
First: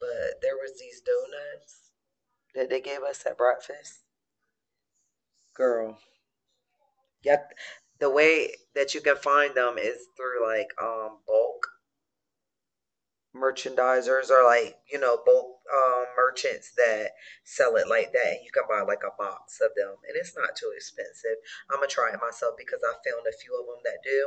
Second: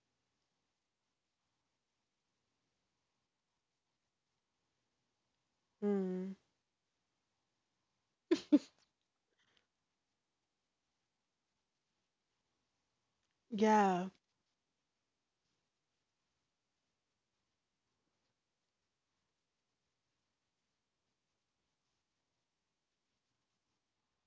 Speaker 2: but there was these donuts that they gave us at breakfast. Girl,
Speaker 1: Mm.
Speaker 2: yeah, the way
Speaker 1: *laughs*
Speaker 2: that you can find them is through like bulk
Speaker 1: Yeah.
Speaker 2: merchandisers or like bulk merchants that sell it like that and you can buy like a box of them and it's not too expensive. I'm gonna try it myself because I found a few of them that do.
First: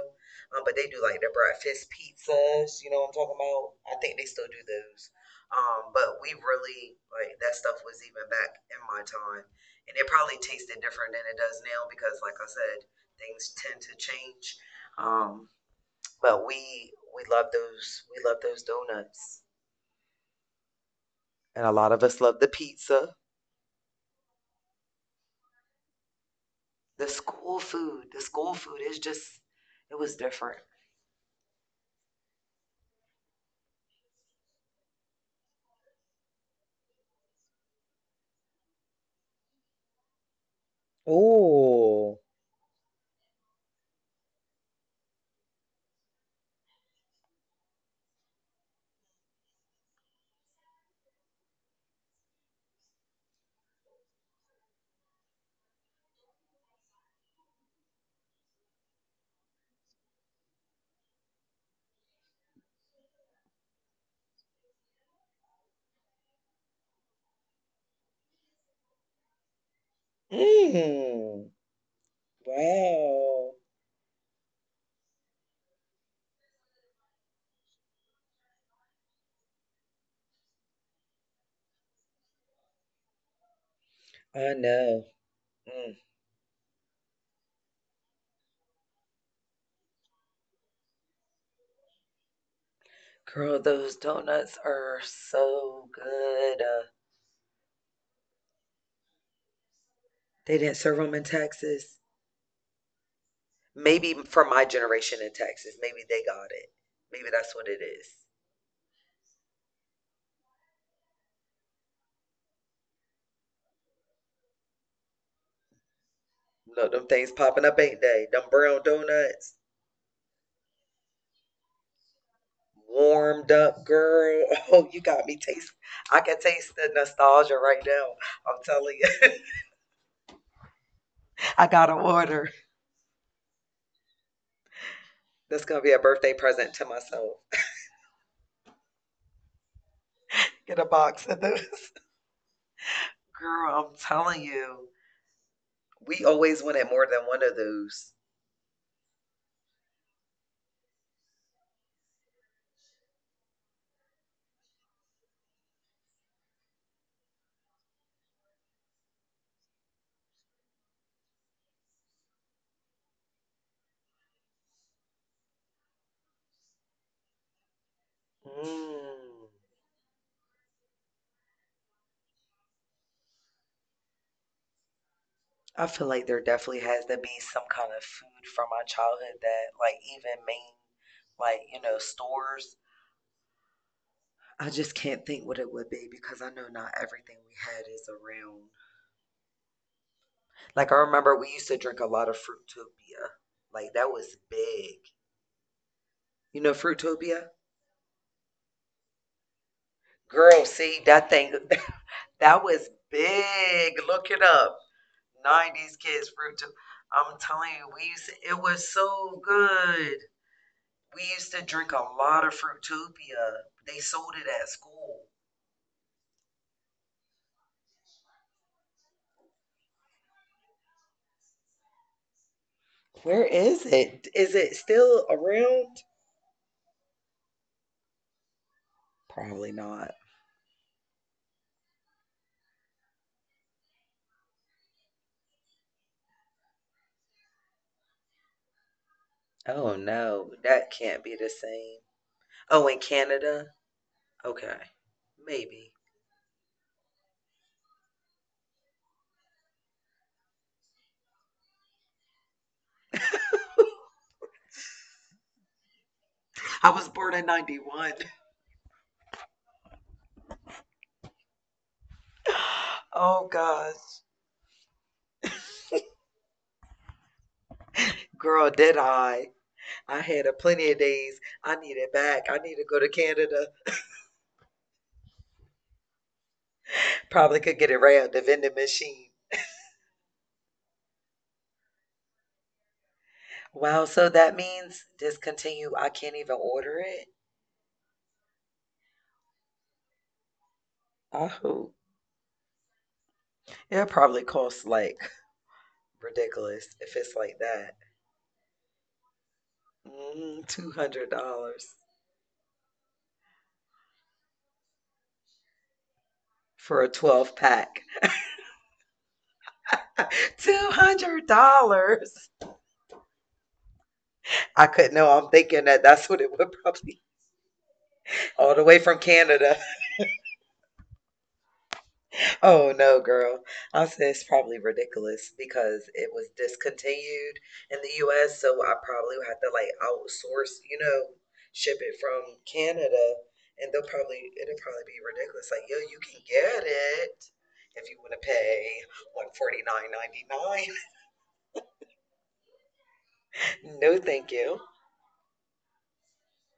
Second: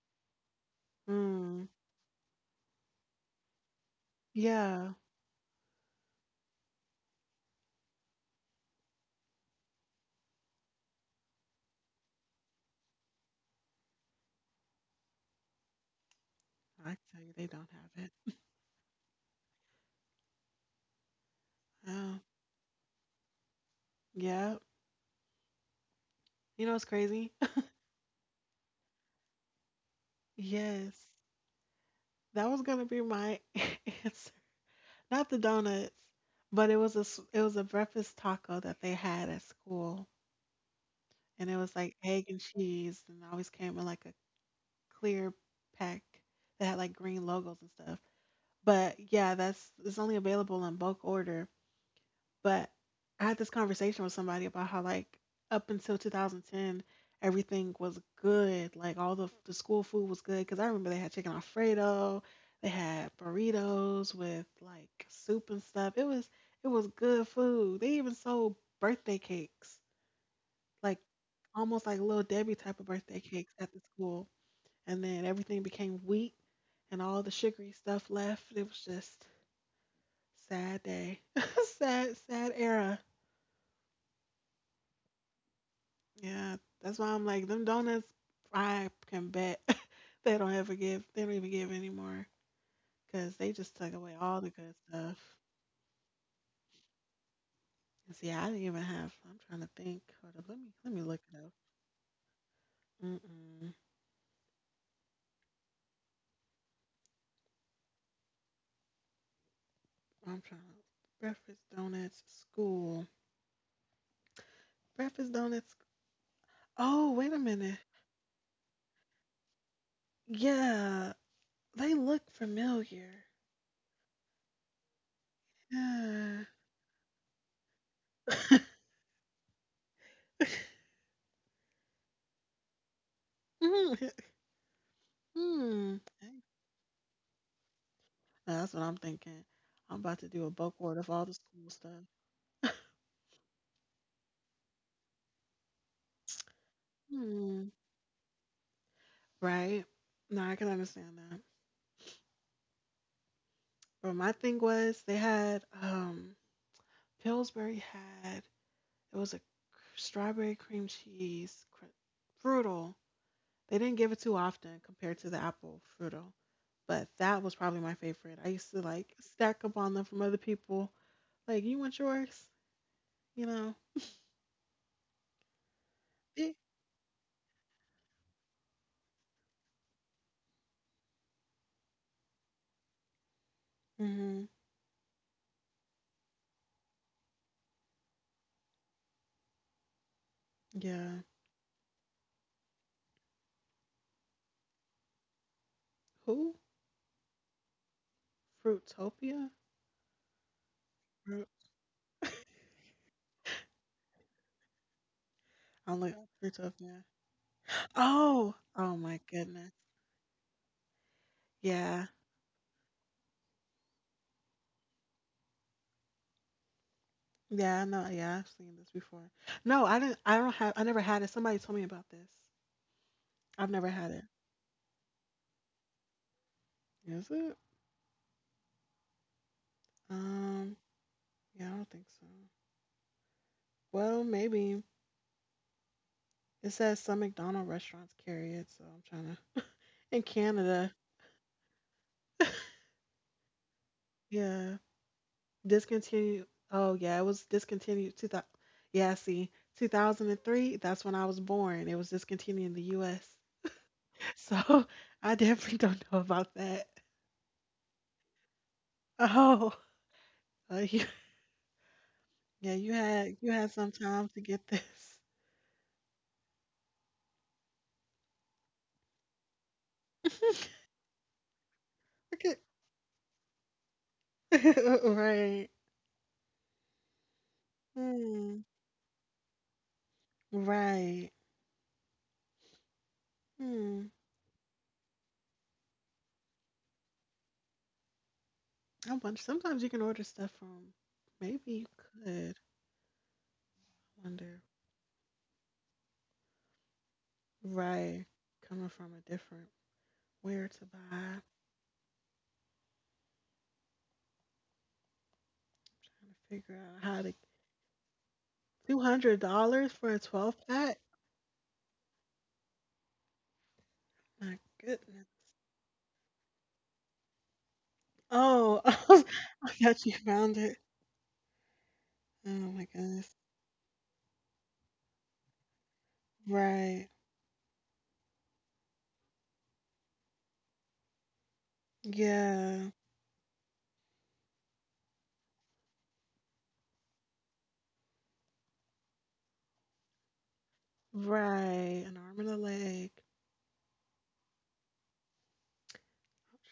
Speaker 2: But they do like the
Speaker 1: Mm.
Speaker 2: breakfast pizzas, you know what I'm talking about? I think they still do
Speaker 1: Yeah.
Speaker 2: those. But we really like that stuff was even back in my time, and it probably tasted different than it does now because like I said, things tend to change. um, but we
Speaker 1: I tell
Speaker 2: we
Speaker 1: you, they
Speaker 2: love
Speaker 1: don't
Speaker 2: those,
Speaker 1: have
Speaker 2: we
Speaker 1: it.
Speaker 2: love those donuts. And a lot of
Speaker 1: Oh.
Speaker 2: us love the pizza.
Speaker 1: Yeah. You know what's
Speaker 2: The
Speaker 1: crazy?
Speaker 2: school
Speaker 1: *laughs*
Speaker 2: food. The school food is just, it was different.
Speaker 1: Yes. That was gonna be my *laughs* answer. Not the donuts, but it was a it was a breakfast taco that they had at school, and it was like egg and cheese, and it always came in like a clear pack that had like green logos and stuff. But yeah, that's it's only available in bulk order. But I had this conversation with somebody about how like up until 2010 everything was good. Like all the school food was good cuz I remember they had chicken alfredo, they had burritos with like soup and stuff. It was good food. They even sold birthday cakes. Like
Speaker 2: Mm,
Speaker 1: almost like little Debbie type of birthday cakes
Speaker 2: wow.
Speaker 1: at the school. And then everything became wheat and all the sugary stuff left. It was just sad day. *laughs* Sad sad era.
Speaker 2: I know. Mm.
Speaker 1: Yeah, that's why I'm like them donuts. I can bet *laughs* they don't ever give. They don't even give anymore because they
Speaker 2: Girl,
Speaker 1: just took
Speaker 2: those
Speaker 1: away all the
Speaker 2: donuts
Speaker 1: good
Speaker 2: are
Speaker 1: stuff.
Speaker 2: so good.
Speaker 1: And see, I didn't even have. I'm trying to think. Hold on,
Speaker 2: They
Speaker 1: let me
Speaker 2: didn't
Speaker 1: let
Speaker 2: serve
Speaker 1: me
Speaker 2: them
Speaker 1: look
Speaker 2: in
Speaker 1: it up.
Speaker 2: Texas.
Speaker 1: Mm-mm.
Speaker 2: Maybe for my generation in Texas, maybe they got it. Maybe that's what it is.
Speaker 1: I'm trying to breakfast donuts school. Breakfast donuts.
Speaker 2: No, them
Speaker 1: Oh, wait
Speaker 2: things
Speaker 1: a
Speaker 2: popping
Speaker 1: minute.
Speaker 2: up, ain't they? Them brown donuts.
Speaker 1: Yeah, they look familiar.
Speaker 2: Warmed up, girl. *laughs* Oh, you got me taste. I can
Speaker 1: Yeah. *laughs*
Speaker 2: taste the nostalgia right now. I'm telling you. *laughs* I got to order.
Speaker 1: Mm,
Speaker 2: That's going to be
Speaker 1: hmm.
Speaker 2: a
Speaker 1: Hey,
Speaker 2: birthday present to myself.
Speaker 1: that's what I'm thinking. I'm about to do a bulk
Speaker 2: Get a
Speaker 1: order of all
Speaker 2: box
Speaker 1: the
Speaker 2: of
Speaker 1: school
Speaker 2: those.
Speaker 1: stuff.
Speaker 2: *laughs* Girl, I'm telling you. We always wanted more than one of
Speaker 1: Mm,
Speaker 2: those.
Speaker 1: right. No, I can understand that. But my thing was they had Pillsbury had it was a strawberry cream cheese frutal. They didn't give it too often compared to the apple frutal, but that was probably my favorite. I used to like
Speaker 2: Mm.
Speaker 1: stack up on them from other people. Like, you want yours? You know?
Speaker 2: I feel like there
Speaker 1: Yeah.
Speaker 2: definitely has to be some kind of food from my childhood that, like, even main, like, stores.
Speaker 1: Hmm.
Speaker 2: I just can't think what it would be because I know not everything we had is around. Like, I
Speaker 1: Yeah.
Speaker 2: remember we used to drink a lot of Fruitopia. Like that was big.
Speaker 1: Who?
Speaker 2: You know Fruitopia?
Speaker 1: Fruitopia?
Speaker 2: Girl, see that
Speaker 1: Fruit-
Speaker 2: thing *laughs*
Speaker 1: *laughs*
Speaker 2: that was big. Look it up. 90s
Speaker 1: I'm like
Speaker 2: kids Fruitopia.
Speaker 1: Fruitopia.
Speaker 2: I'm telling you, we used to,
Speaker 1: Oh,
Speaker 2: it was
Speaker 1: oh my
Speaker 2: so
Speaker 1: goodness.
Speaker 2: good. We used to drink a
Speaker 1: Yeah.
Speaker 2: lot of Fruitopia. They sold it at school.
Speaker 1: Yeah, I know. Yeah, I've seen this before. No, I didn't. I don't have. I never had it. Somebody told me about this.
Speaker 2: Where
Speaker 1: I've
Speaker 2: is
Speaker 1: never had it.
Speaker 2: it? Is it still around?
Speaker 1: Is it?
Speaker 2: Probably not.
Speaker 1: Um. Yeah, I don't think so. Well, maybe it says some McDonald restaurants carry it, so I'm trying to.
Speaker 2: Oh
Speaker 1: *laughs* In
Speaker 2: no, that
Speaker 1: Canada,
Speaker 2: can't be the same. Oh, in Canada? Okay.
Speaker 1: yeah,
Speaker 2: Maybe.
Speaker 1: discontinued. Oh, yeah, it was discontinued. 2000. Yeah, see, 2003. That's when I was born. It was discontinued in the U.S. *laughs* So I definitely don't know about
Speaker 2: I
Speaker 1: that.
Speaker 2: was born in 91.
Speaker 1: *laughs* Oh, yeah. Yeah, you
Speaker 2: *laughs*
Speaker 1: had
Speaker 2: Oh
Speaker 1: you had
Speaker 2: gosh.
Speaker 1: some time to get this.
Speaker 2: Girl, did I. I had a
Speaker 1: *laughs*
Speaker 2: plenty of days. I need it back. I
Speaker 1: Okay.
Speaker 2: need to go to Canada.
Speaker 1: *laughs* Right.
Speaker 2: Probably could get it right at the
Speaker 1: Hmm.
Speaker 2: vending machine.
Speaker 1: Right.
Speaker 2: Wow,
Speaker 1: Hmm.
Speaker 2: so that means discontinue. I can't even order it.
Speaker 1: I wonder. Sometimes you can order stuff from.
Speaker 2: I
Speaker 1: Maybe
Speaker 2: hope.
Speaker 1: you could.
Speaker 2: It
Speaker 1: I
Speaker 2: probably
Speaker 1: wonder.
Speaker 2: costs like ridiculous if it's like that.
Speaker 1: Right. Coming from a different. Where to buy? Trying
Speaker 2: $200
Speaker 1: to figure
Speaker 2: for
Speaker 1: out
Speaker 2: a
Speaker 1: how to.
Speaker 2: 12 pack.
Speaker 1: $200 for a 12
Speaker 2: *laughs*
Speaker 1: pack?
Speaker 2: $200.
Speaker 1: My
Speaker 2: I could not know.
Speaker 1: goodness.
Speaker 2: I'm thinking that that's what it would *laughs* probably all
Speaker 1: Oh,
Speaker 2: the
Speaker 1: *laughs*
Speaker 2: way from
Speaker 1: I
Speaker 2: Canada.
Speaker 1: thought you found it. Oh my
Speaker 2: Oh no,
Speaker 1: goodness.
Speaker 2: girl. I said it's probably ridiculous because it was
Speaker 1: Right.
Speaker 2: discontinued in the US, so I probably would have to like outsource, ship it from
Speaker 1: Yeah.
Speaker 2: Canada and they'll probably it'll probably be ridiculous. Like, yo, you can get it if you wanna pay 149.99.
Speaker 1: Right. An arm and a leg.
Speaker 2: *laughs* No thank you.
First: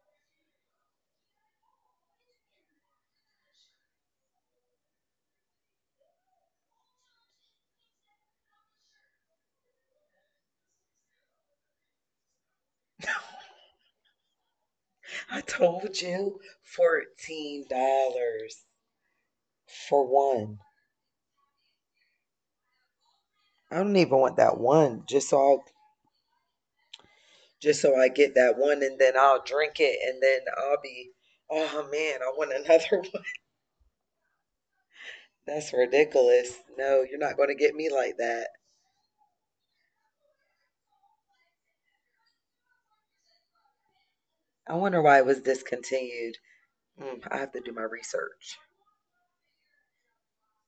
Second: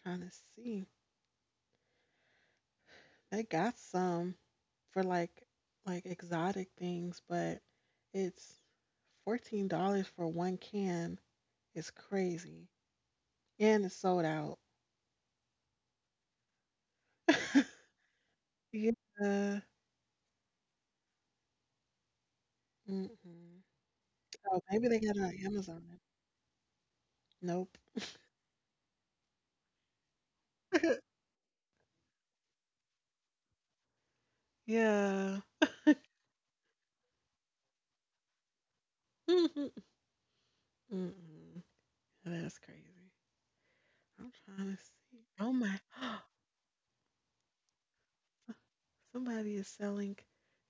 Speaker 1: Trying to see. They got some for like exotic things, but it's $14 for one can. It's crazy, and it's sold out.
Speaker 2: I told you fourteen
Speaker 1: *laughs*
Speaker 2: dollars
Speaker 1: Yeah.
Speaker 2: for one.
Speaker 1: Mm-mm.
Speaker 2: I don't even want
Speaker 1: Oh,
Speaker 2: that
Speaker 1: maybe they
Speaker 2: one,
Speaker 1: got it on Amazon. Nope.
Speaker 2: just so I get that one and then I'll drink it and then I'll
Speaker 1: *laughs*
Speaker 2: be, oh man, I want another one.
Speaker 1: Yeah.
Speaker 2: *laughs* That's ridiculous. No, you're not going to get me like that.
Speaker 1: *laughs* Mm-mm. That's crazy. I'm
Speaker 2: I
Speaker 1: trying to
Speaker 2: wonder why
Speaker 1: see.
Speaker 2: it was
Speaker 1: Oh my! *gasps*
Speaker 2: discontinued. I have to do my research.
Speaker 1: Somebody is selling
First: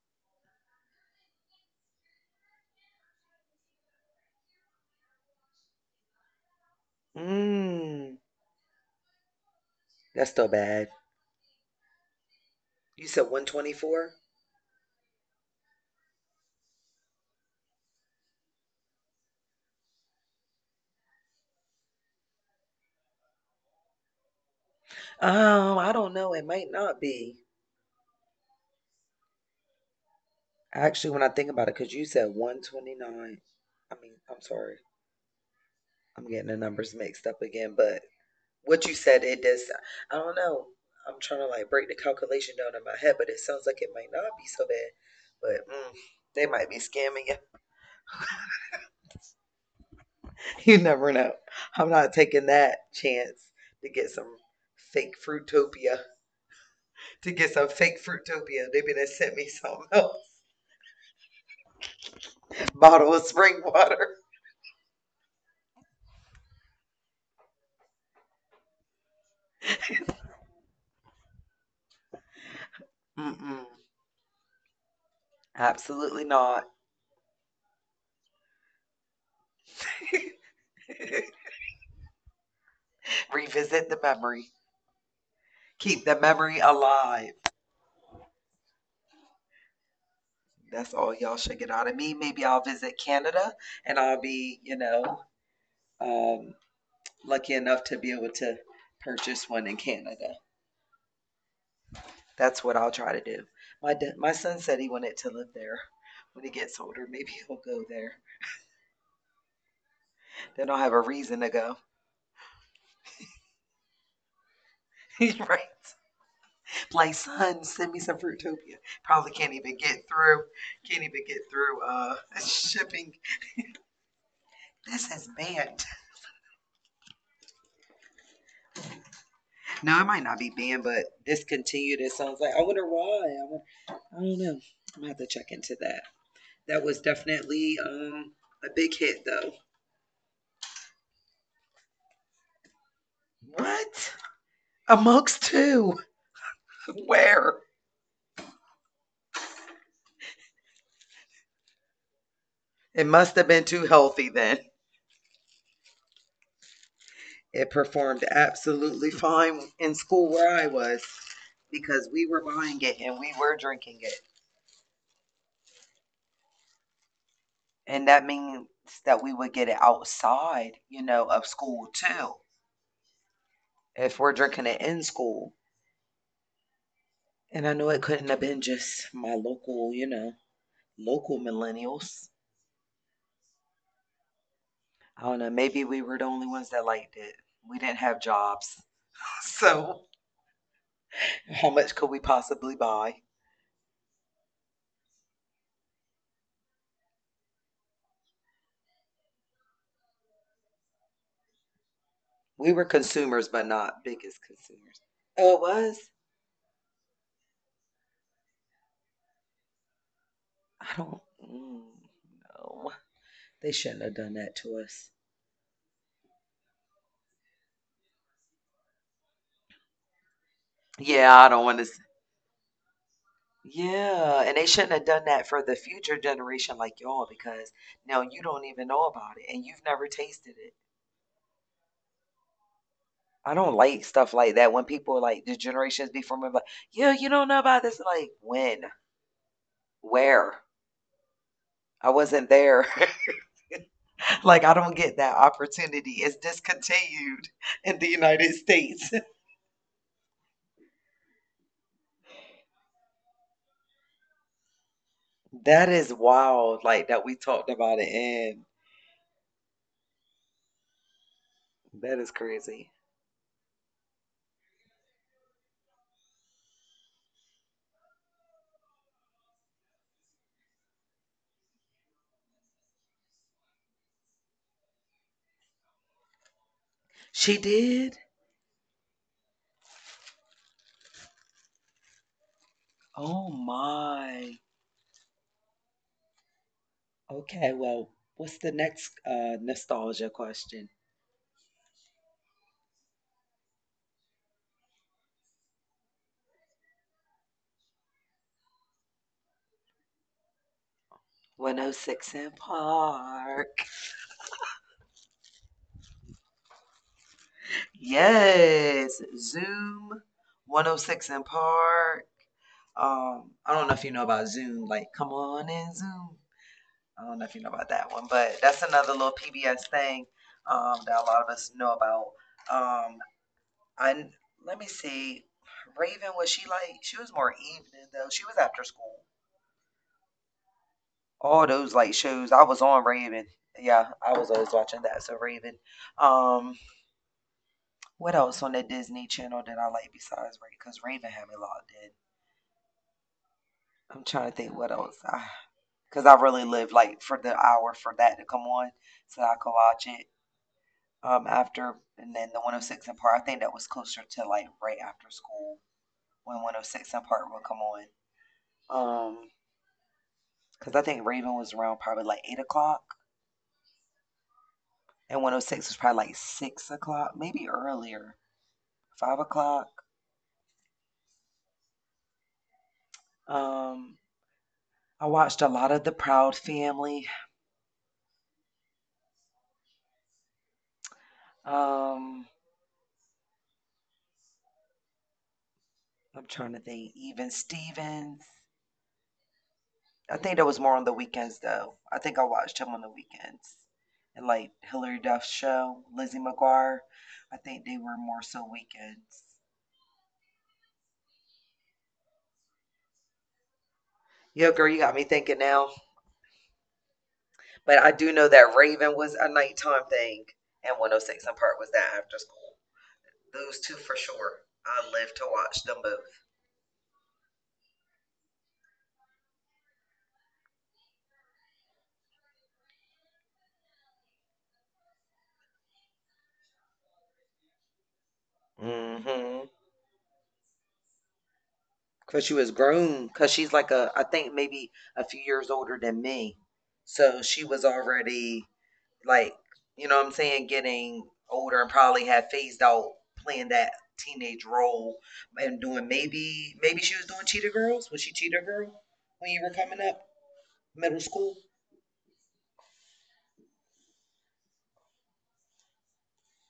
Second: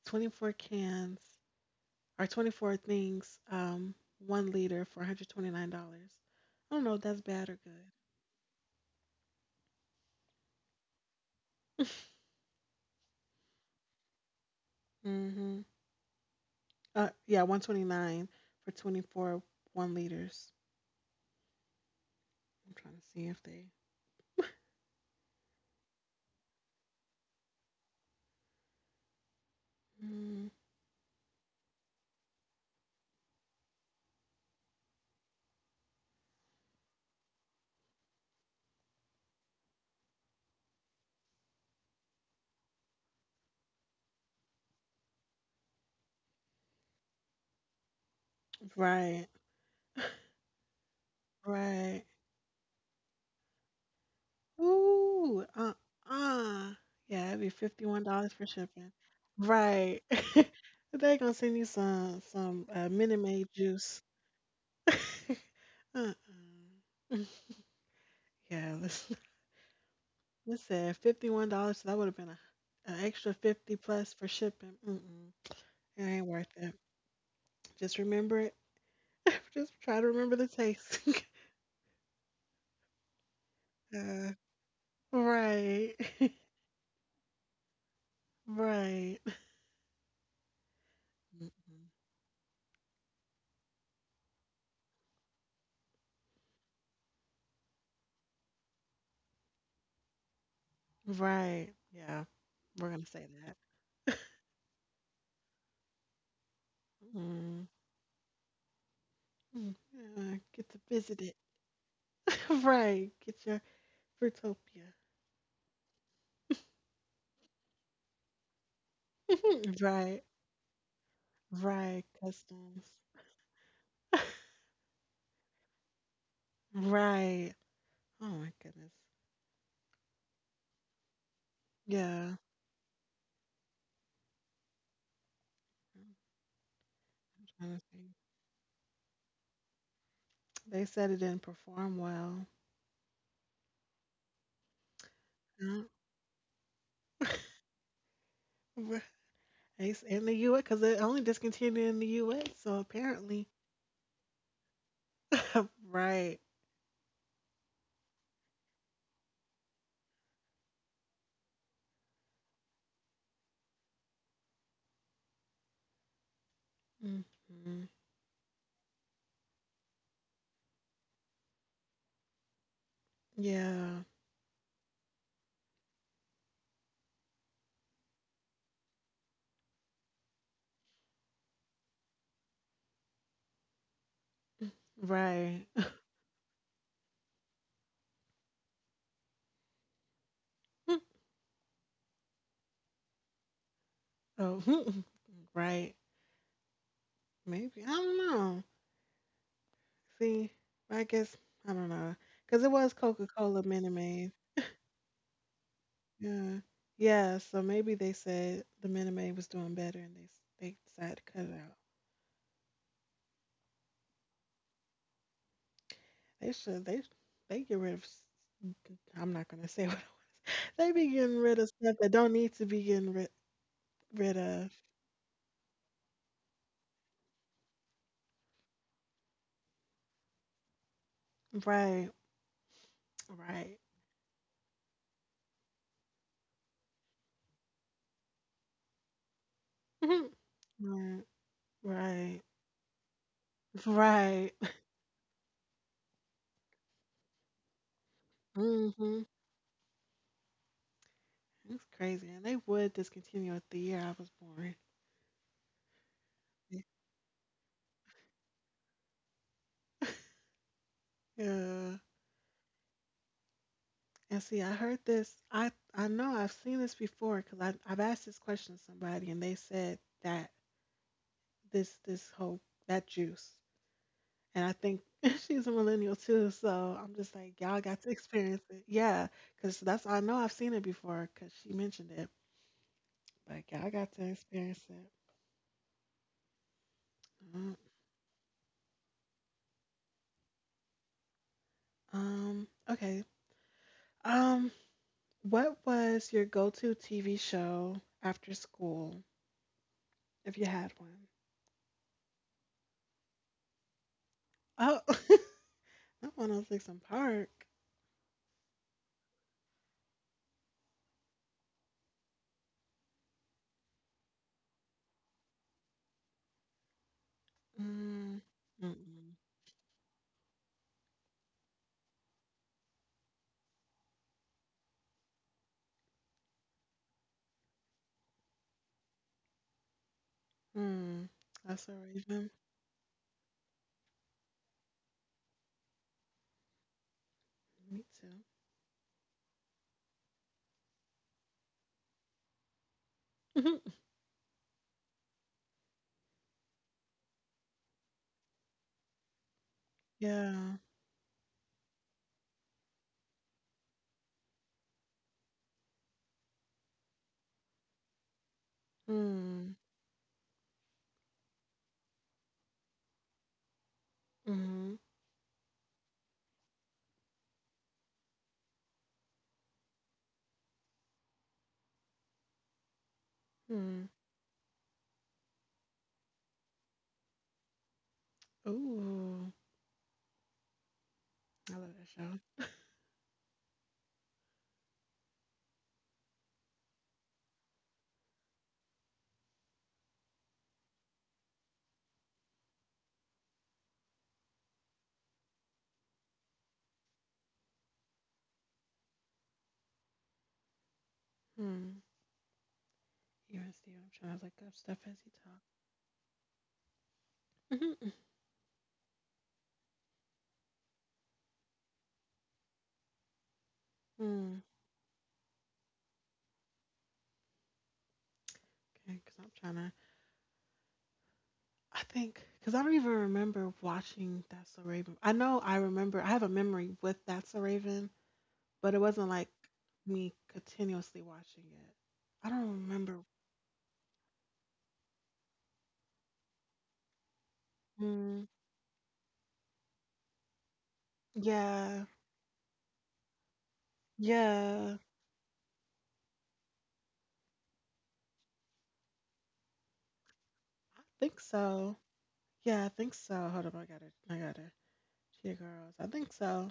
Speaker 1: 24 cans or 24 things, 1 liter for $129. I don't know if that's bad or good.
Speaker 2: Mm, that's still bad. You said 124?
Speaker 1: Mm-hmm. Yeah, 129 for 24 1 liters. I'm trying to see if they.
Speaker 2: I don't know. It might not be.
Speaker 1: Mm,
Speaker 2: Actually, when I think about it, because you said 129. I mean, I'm sorry. I'm getting the numbers mixed up again, but what you said, it does. I don't know. I'm trying to like break the calculation down in my head, but it sounds like it might not be so bad. But they might be scamming you. *laughs*
Speaker 1: right,
Speaker 2: You never know. I'm
Speaker 1: right.
Speaker 2: not taking that chance to get some fake
Speaker 1: Ooh,
Speaker 2: fruitopia.
Speaker 1: uh. Yeah,
Speaker 2: To
Speaker 1: it'd be
Speaker 2: get some fake
Speaker 1: $51 for
Speaker 2: fruitopia, they
Speaker 1: shipping.
Speaker 2: better sent me something
Speaker 1: Right.
Speaker 2: else.
Speaker 1: *laughs* They're gonna send you some
Speaker 2: *laughs* Bottle
Speaker 1: Minute
Speaker 2: of
Speaker 1: Maid
Speaker 2: spring
Speaker 1: juice.
Speaker 2: water.
Speaker 1: *laughs* Uh-uh. Yeah, let us this said $51. So that would have been a, an extra
Speaker 2: Mm-mm.
Speaker 1: 50 plus for shipping. Mm-mm, it
Speaker 2: Absolutely
Speaker 1: ain't worth
Speaker 2: not.
Speaker 1: it. Just remember it. *laughs* Just try to
Speaker 2: *laughs*
Speaker 1: remember the taste.
Speaker 2: Revisit
Speaker 1: *laughs*
Speaker 2: the
Speaker 1: uh,
Speaker 2: memory.
Speaker 1: right,
Speaker 2: Keep the
Speaker 1: *laughs*
Speaker 2: memory alive.
Speaker 1: right,
Speaker 2: That's all y'all should get out
Speaker 1: Mm-mm.
Speaker 2: of me. Maybe I'll visit Canada and I'll be, um, lucky enough to be able to purchase one in Canada.
Speaker 1: Right. Yeah,
Speaker 2: That's what
Speaker 1: we're
Speaker 2: I'll
Speaker 1: gonna
Speaker 2: try to
Speaker 1: say
Speaker 2: do.
Speaker 1: that.
Speaker 2: My son said he wanted to live there. When he gets older, maybe he'll
Speaker 1: Mm,
Speaker 2: go there.
Speaker 1: mm, yeah,
Speaker 2: Then
Speaker 1: get
Speaker 2: I'll
Speaker 1: to
Speaker 2: have a
Speaker 1: visit it.
Speaker 2: reason to go.
Speaker 1: *laughs* Right, get your Fruitopia.
Speaker 2: *laughs* Right? Like, son, send me some Fruitopia. Probably can't
Speaker 1: *laughs*
Speaker 2: even get
Speaker 1: Right,
Speaker 2: through. Can't even get through
Speaker 1: right.
Speaker 2: *laughs*
Speaker 1: Customs.
Speaker 2: shipping.
Speaker 1: *laughs*
Speaker 2: This is banned.
Speaker 1: Right. Oh my goodness.
Speaker 2: No, it might not be banned, but discontinued. It
Speaker 1: Yeah.
Speaker 2: sounds like. I wonder why. I don't know. I'm gonna have to check into that.
Speaker 1: I'm
Speaker 2: That was
Speaker 1: trying
Speaker 2: definitely
Speaker 1: to think.
Speaker 2: a big hit though.
Speaker 1: They said it didn't perform well.
Speaker 2: What? Amongst
Speaker 1: Yeah.
Speaker 2: two?
Speaker 1: *laughs*
Speaker 2: Where?
Speaker 1: Right. It's in the U.S. because it only discontinued in the U.S. So
Speaker 2: It must
Speaker 1: apparently,
Speaker 2: have been too healthy then.
Speaker 1: right.
Speaker 2: It performed absolutely fine in school where I was because we were buying it and we were drinking it.
Speaker 1: Hmm.
Speaker 2: And that means that we would get it outside, of school too,
Speaker 1: Yeah.
Speaker 2: if we're drinking it in school. And I know it couldn't have been just my local millennials. I don't know.
Speaker 1: Right.
Speaker 2: Maybe we were the only ones that liked it. We didn't have jobs. *laughs* So,
Speaker 1: *laughs*
Speaker 2: how much could we possibly buy?
Speaker 1: Oh, *laughs* right. Maybe. I don't know. See, I guess, I don't know. Because it
Speaker 2: We were
Speaker 1: was Coca
Speaker 2: consumers,
Speaker 1: Cola
Speaker 2: but
Speaker 1: Minute
Speaker 2: not
Speaker 1: Maid.
Speaker 2: biggest consumers. Oh, it was?
Speaker 1: Yeah. Yeah. So maybe they said the Minute Maid was doing better and they
Speaker 2: I
Speaker 1: decided
Speaker 2: don't
Speaker 1: to cut it out.
Speaker 2: mm, know. They shouldn't have done that to us.
Speaker 1: They should, they, they get rid of, I'm not going to say *laughs* what they be getting
Speaker 2: Yeah, I
Speaker 1: rid of
Speaker 2: don't want to.
Speaker 1: stuff that don't need to be getting rid, rid
Speaker 2: Yeah, and
Speaker 1: of.
Speaker 2: they shouldn't have done that for the future generation like y'all because now you don't even know about it and you've never tasted it.
Speaker 1: Right.
Speaker 2: I
Speaker 1: Right.
Speaker 2: don't like stuff like that when people like the generations before me, like, yeah, you don't know about this. Like, when?
Speaker 1: Mhm.
Speaker 2: Where?
Speaker 1: Right.
Speaker 2: I
Speaker 1: Right.
Speaker 2: wasn't there. *laughs*
Speaker 1: Right. *laughs*
Speaker 2: Like, I don't get that opportunity. It's discontinued in the United States.
Speaker 1: Hmm. It's crazy. And they would discontinue it the year I was born.
Speaker 2: *laughs* That is wild, like, that we talked about it, and
Speaker 1: Yeah.
Speaker 2: that is crazy.
Speaker 1: And see, I heard this. I know I've seen this before because I've asked this question to somebody and they said that this whole that juice. And I think *laughs* she's a millennial too, so I'm just like,
Speaker 2: She
Speaker 1: y'all got to
Speaker 2: did?
Speaker 1: experience it. Yeah, because that's I know I've seen it before because she mentioned it,
Speaker 2: Oh
Speaker 1: but y'all got to
Speaker 2: my.
Speaker 1: experience it. Mm.
Speaker 2: Okay, well, what's the next nostalgia question?
Speaker 1: Okay. Um, what was your go-to TV show after school if you had one?
Speaker 2: 106 in Park.
Speaker 1: Oh, *laughs* not 106 and Park.
Speaker 2: Yes, Zoom 106 in Park. I don't know if you know about Zoom. Like, come on in Zoom. I don't know if you know about that one,
Speaker 1: Mm,
Speaker 2: but that's another little
Speaker 1: mm-mm.
Speaker 2: PBS thing that a lot of us know about. Um, I let me see, Raven was, she, like, she was more evening though. She was after school.
Speaker 1: Mm.
Speaker 2: All
Speaker 1: That's a
Speaker 2: those like
Speaker 1: Raven.
Speaker 2: shows I was on Raven. Yeah, I was always watching that. So Raven. Um,
Speaker 1: Me
Speaker 2: what else on the Disney Channel did I like besides Raven? Because Raven had me logged in.
Speaker 1: too.
Speaker 2: I'm trying to think what else. Because I really lived like for the hour for that to come on so I could watch
Speaker 1: *laughs*
Speaker 2: it.
Speaker 1: Yeah.
Speaker 2: After, and then the 106 in part. I think that was closer to like right after school when 106 in part would come on. Um,
Speaker 1: Hmm.
Speaker 2: because I think Raven was around probably like 8 o'clock,
Speaker 1: Mm-hmm.
Speaker 2: and 106 was probably like 6 o'clock, maybe earlier, 5 o'clock.
Speaker 1: Hmm.
Speaker 2: Um, I watched a lot of The Proud Family.
Speaker 1: Ooh. I love that
Speaker 2: Um,
Speaker 1: show.
Speaker 2: I'm trying to think, even Stevens. I think that was more on the weekends though. I think I watched him on the weekends. And like Hillary Duff's show, Lizzie McGuire, I think they were more so weekends.
Speaker 1: Hmm. You and Steve, I'm trying to look
Speaker 2: Yeah,
Speaker 1: up
Speaker 2: girl,
Speaker 1: stuff
Speaker 2: you got
Speaker 1: as
Speaker 2: me
Speaker 1: he
Speaker 2: thinking
Speaker 1: talked.
Speaker 2: now. But
Speaker 1: Mhm.
Speaker 2: I do know that Raven was a nighttime thing and 106 and Park was that after school. Those two for
Speaker 1: Mm,
Speaker 2: sure. I live to watch them
Speaker 1: okay, because I'm trying to. I think because I don't even remember watching That's a Raven. I know I remember. I have a memory with That's a Raven,
Speaker 2: both.
Speaker 1: but it wasn't like
Speaker 2: Mm-hmm.
Speaker 1: me continuously watching it.
Speaker 2: Cause
Speaker 1: I
Speaker 2: she was
Speaker 1: don't remember.
Speaker 2: grown. Cause she's like a, I think maybe a few years older than me. So she was
Speaker 1: Mm,
Speaker 2: already like you know what I'm saying, getting older and
Speaker 1: yeah,
Speaker 2: probably had phased out playing that teenage
Speaker 1: yeah.
Speaker 2: role and doing maybe she was doing cheetah girls. Was she cheetah girl when you were coming up
Speaker 1: I
Speaker 2: middle
Speaker 1: think
Speaker 2: school?
Speaker 1: so. Yeah, I think so. Hold up, I got it. I got it. Cheetah Girls. I think so.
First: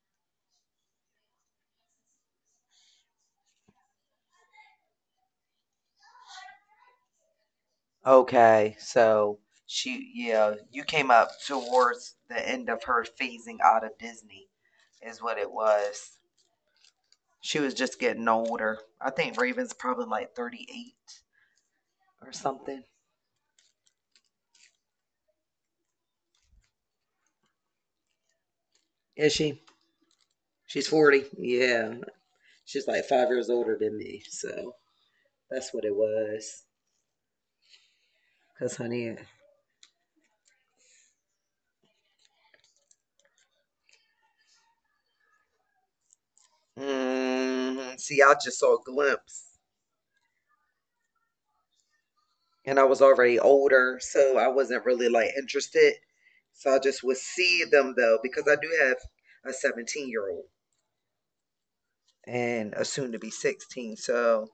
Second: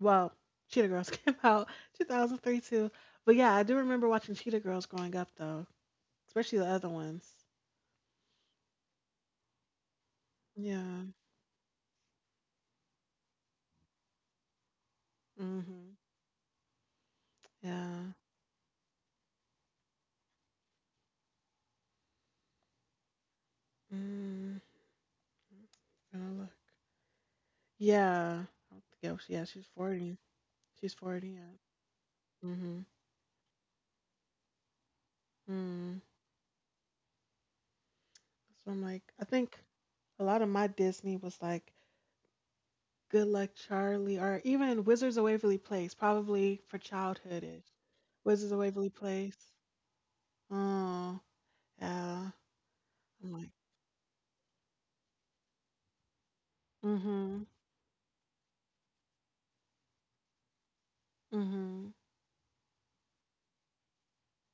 Speaker 1: Well, Cheetah Girls *laughs* came out 2003 too. But yeah, I do remember watching Cheetah Girls growing up though, especially the other ones.
Speaker 2: Okay, so she yeah, you
Speaker 1: Yeah.
Speaker 2: came up towards the end of her phasing out of Disney is what it
Speaker 1: Mhm.
Speaker 2: was. She was just
Speaker 1: Yeah.
Speaker 2: getting older. I think Raven's probably like 38 or something.
Speaker 1: Mm. Gonna look. Yeah. I don't think it was-
Speaker 2: Is
Speaker 1: Yeah,
Speaker 2: she?
Speaker 1: she's 40.
Speaker 2: She's
Speaker 1: She's
Speaker 2: 40.
Speaker 1: 40. Yeah.
Speaker 2: Yeah,
Speaker 1: Mhm.
Speaker 2: she's like 5 years older than me, so that's what it
Speaker 1: Mm.
Speaker 2: was.
Speaker 1: So
Speaker 2: Cause
Speaker 1: I'm like,
Speaker 2: honey,
Speaker 1: I think a lot of my Disney was like Good Luck Charlie or even Wizards of Waverly Place, probably for childhoodish.
Speaker 2: see, I
Speaker 1: Wizards of
Speaker 2: just saw a
Speaker 1: Waverly Place.
Speaker 2: glimpse,
Speaker 1: Oh, yeah.
Speaker 2: and I was
Speaker 1: I'm
Speaker 2: already
Speaker 1: like,
Speaker 2: older, so I wasn't really like interested. So I just would
Speaker 1: mm-hmm.
Speaker 2: see them though, because I do have a 17-year-old
Speaker 1: Mhm.
Speaker 2: and a soon to be 16. So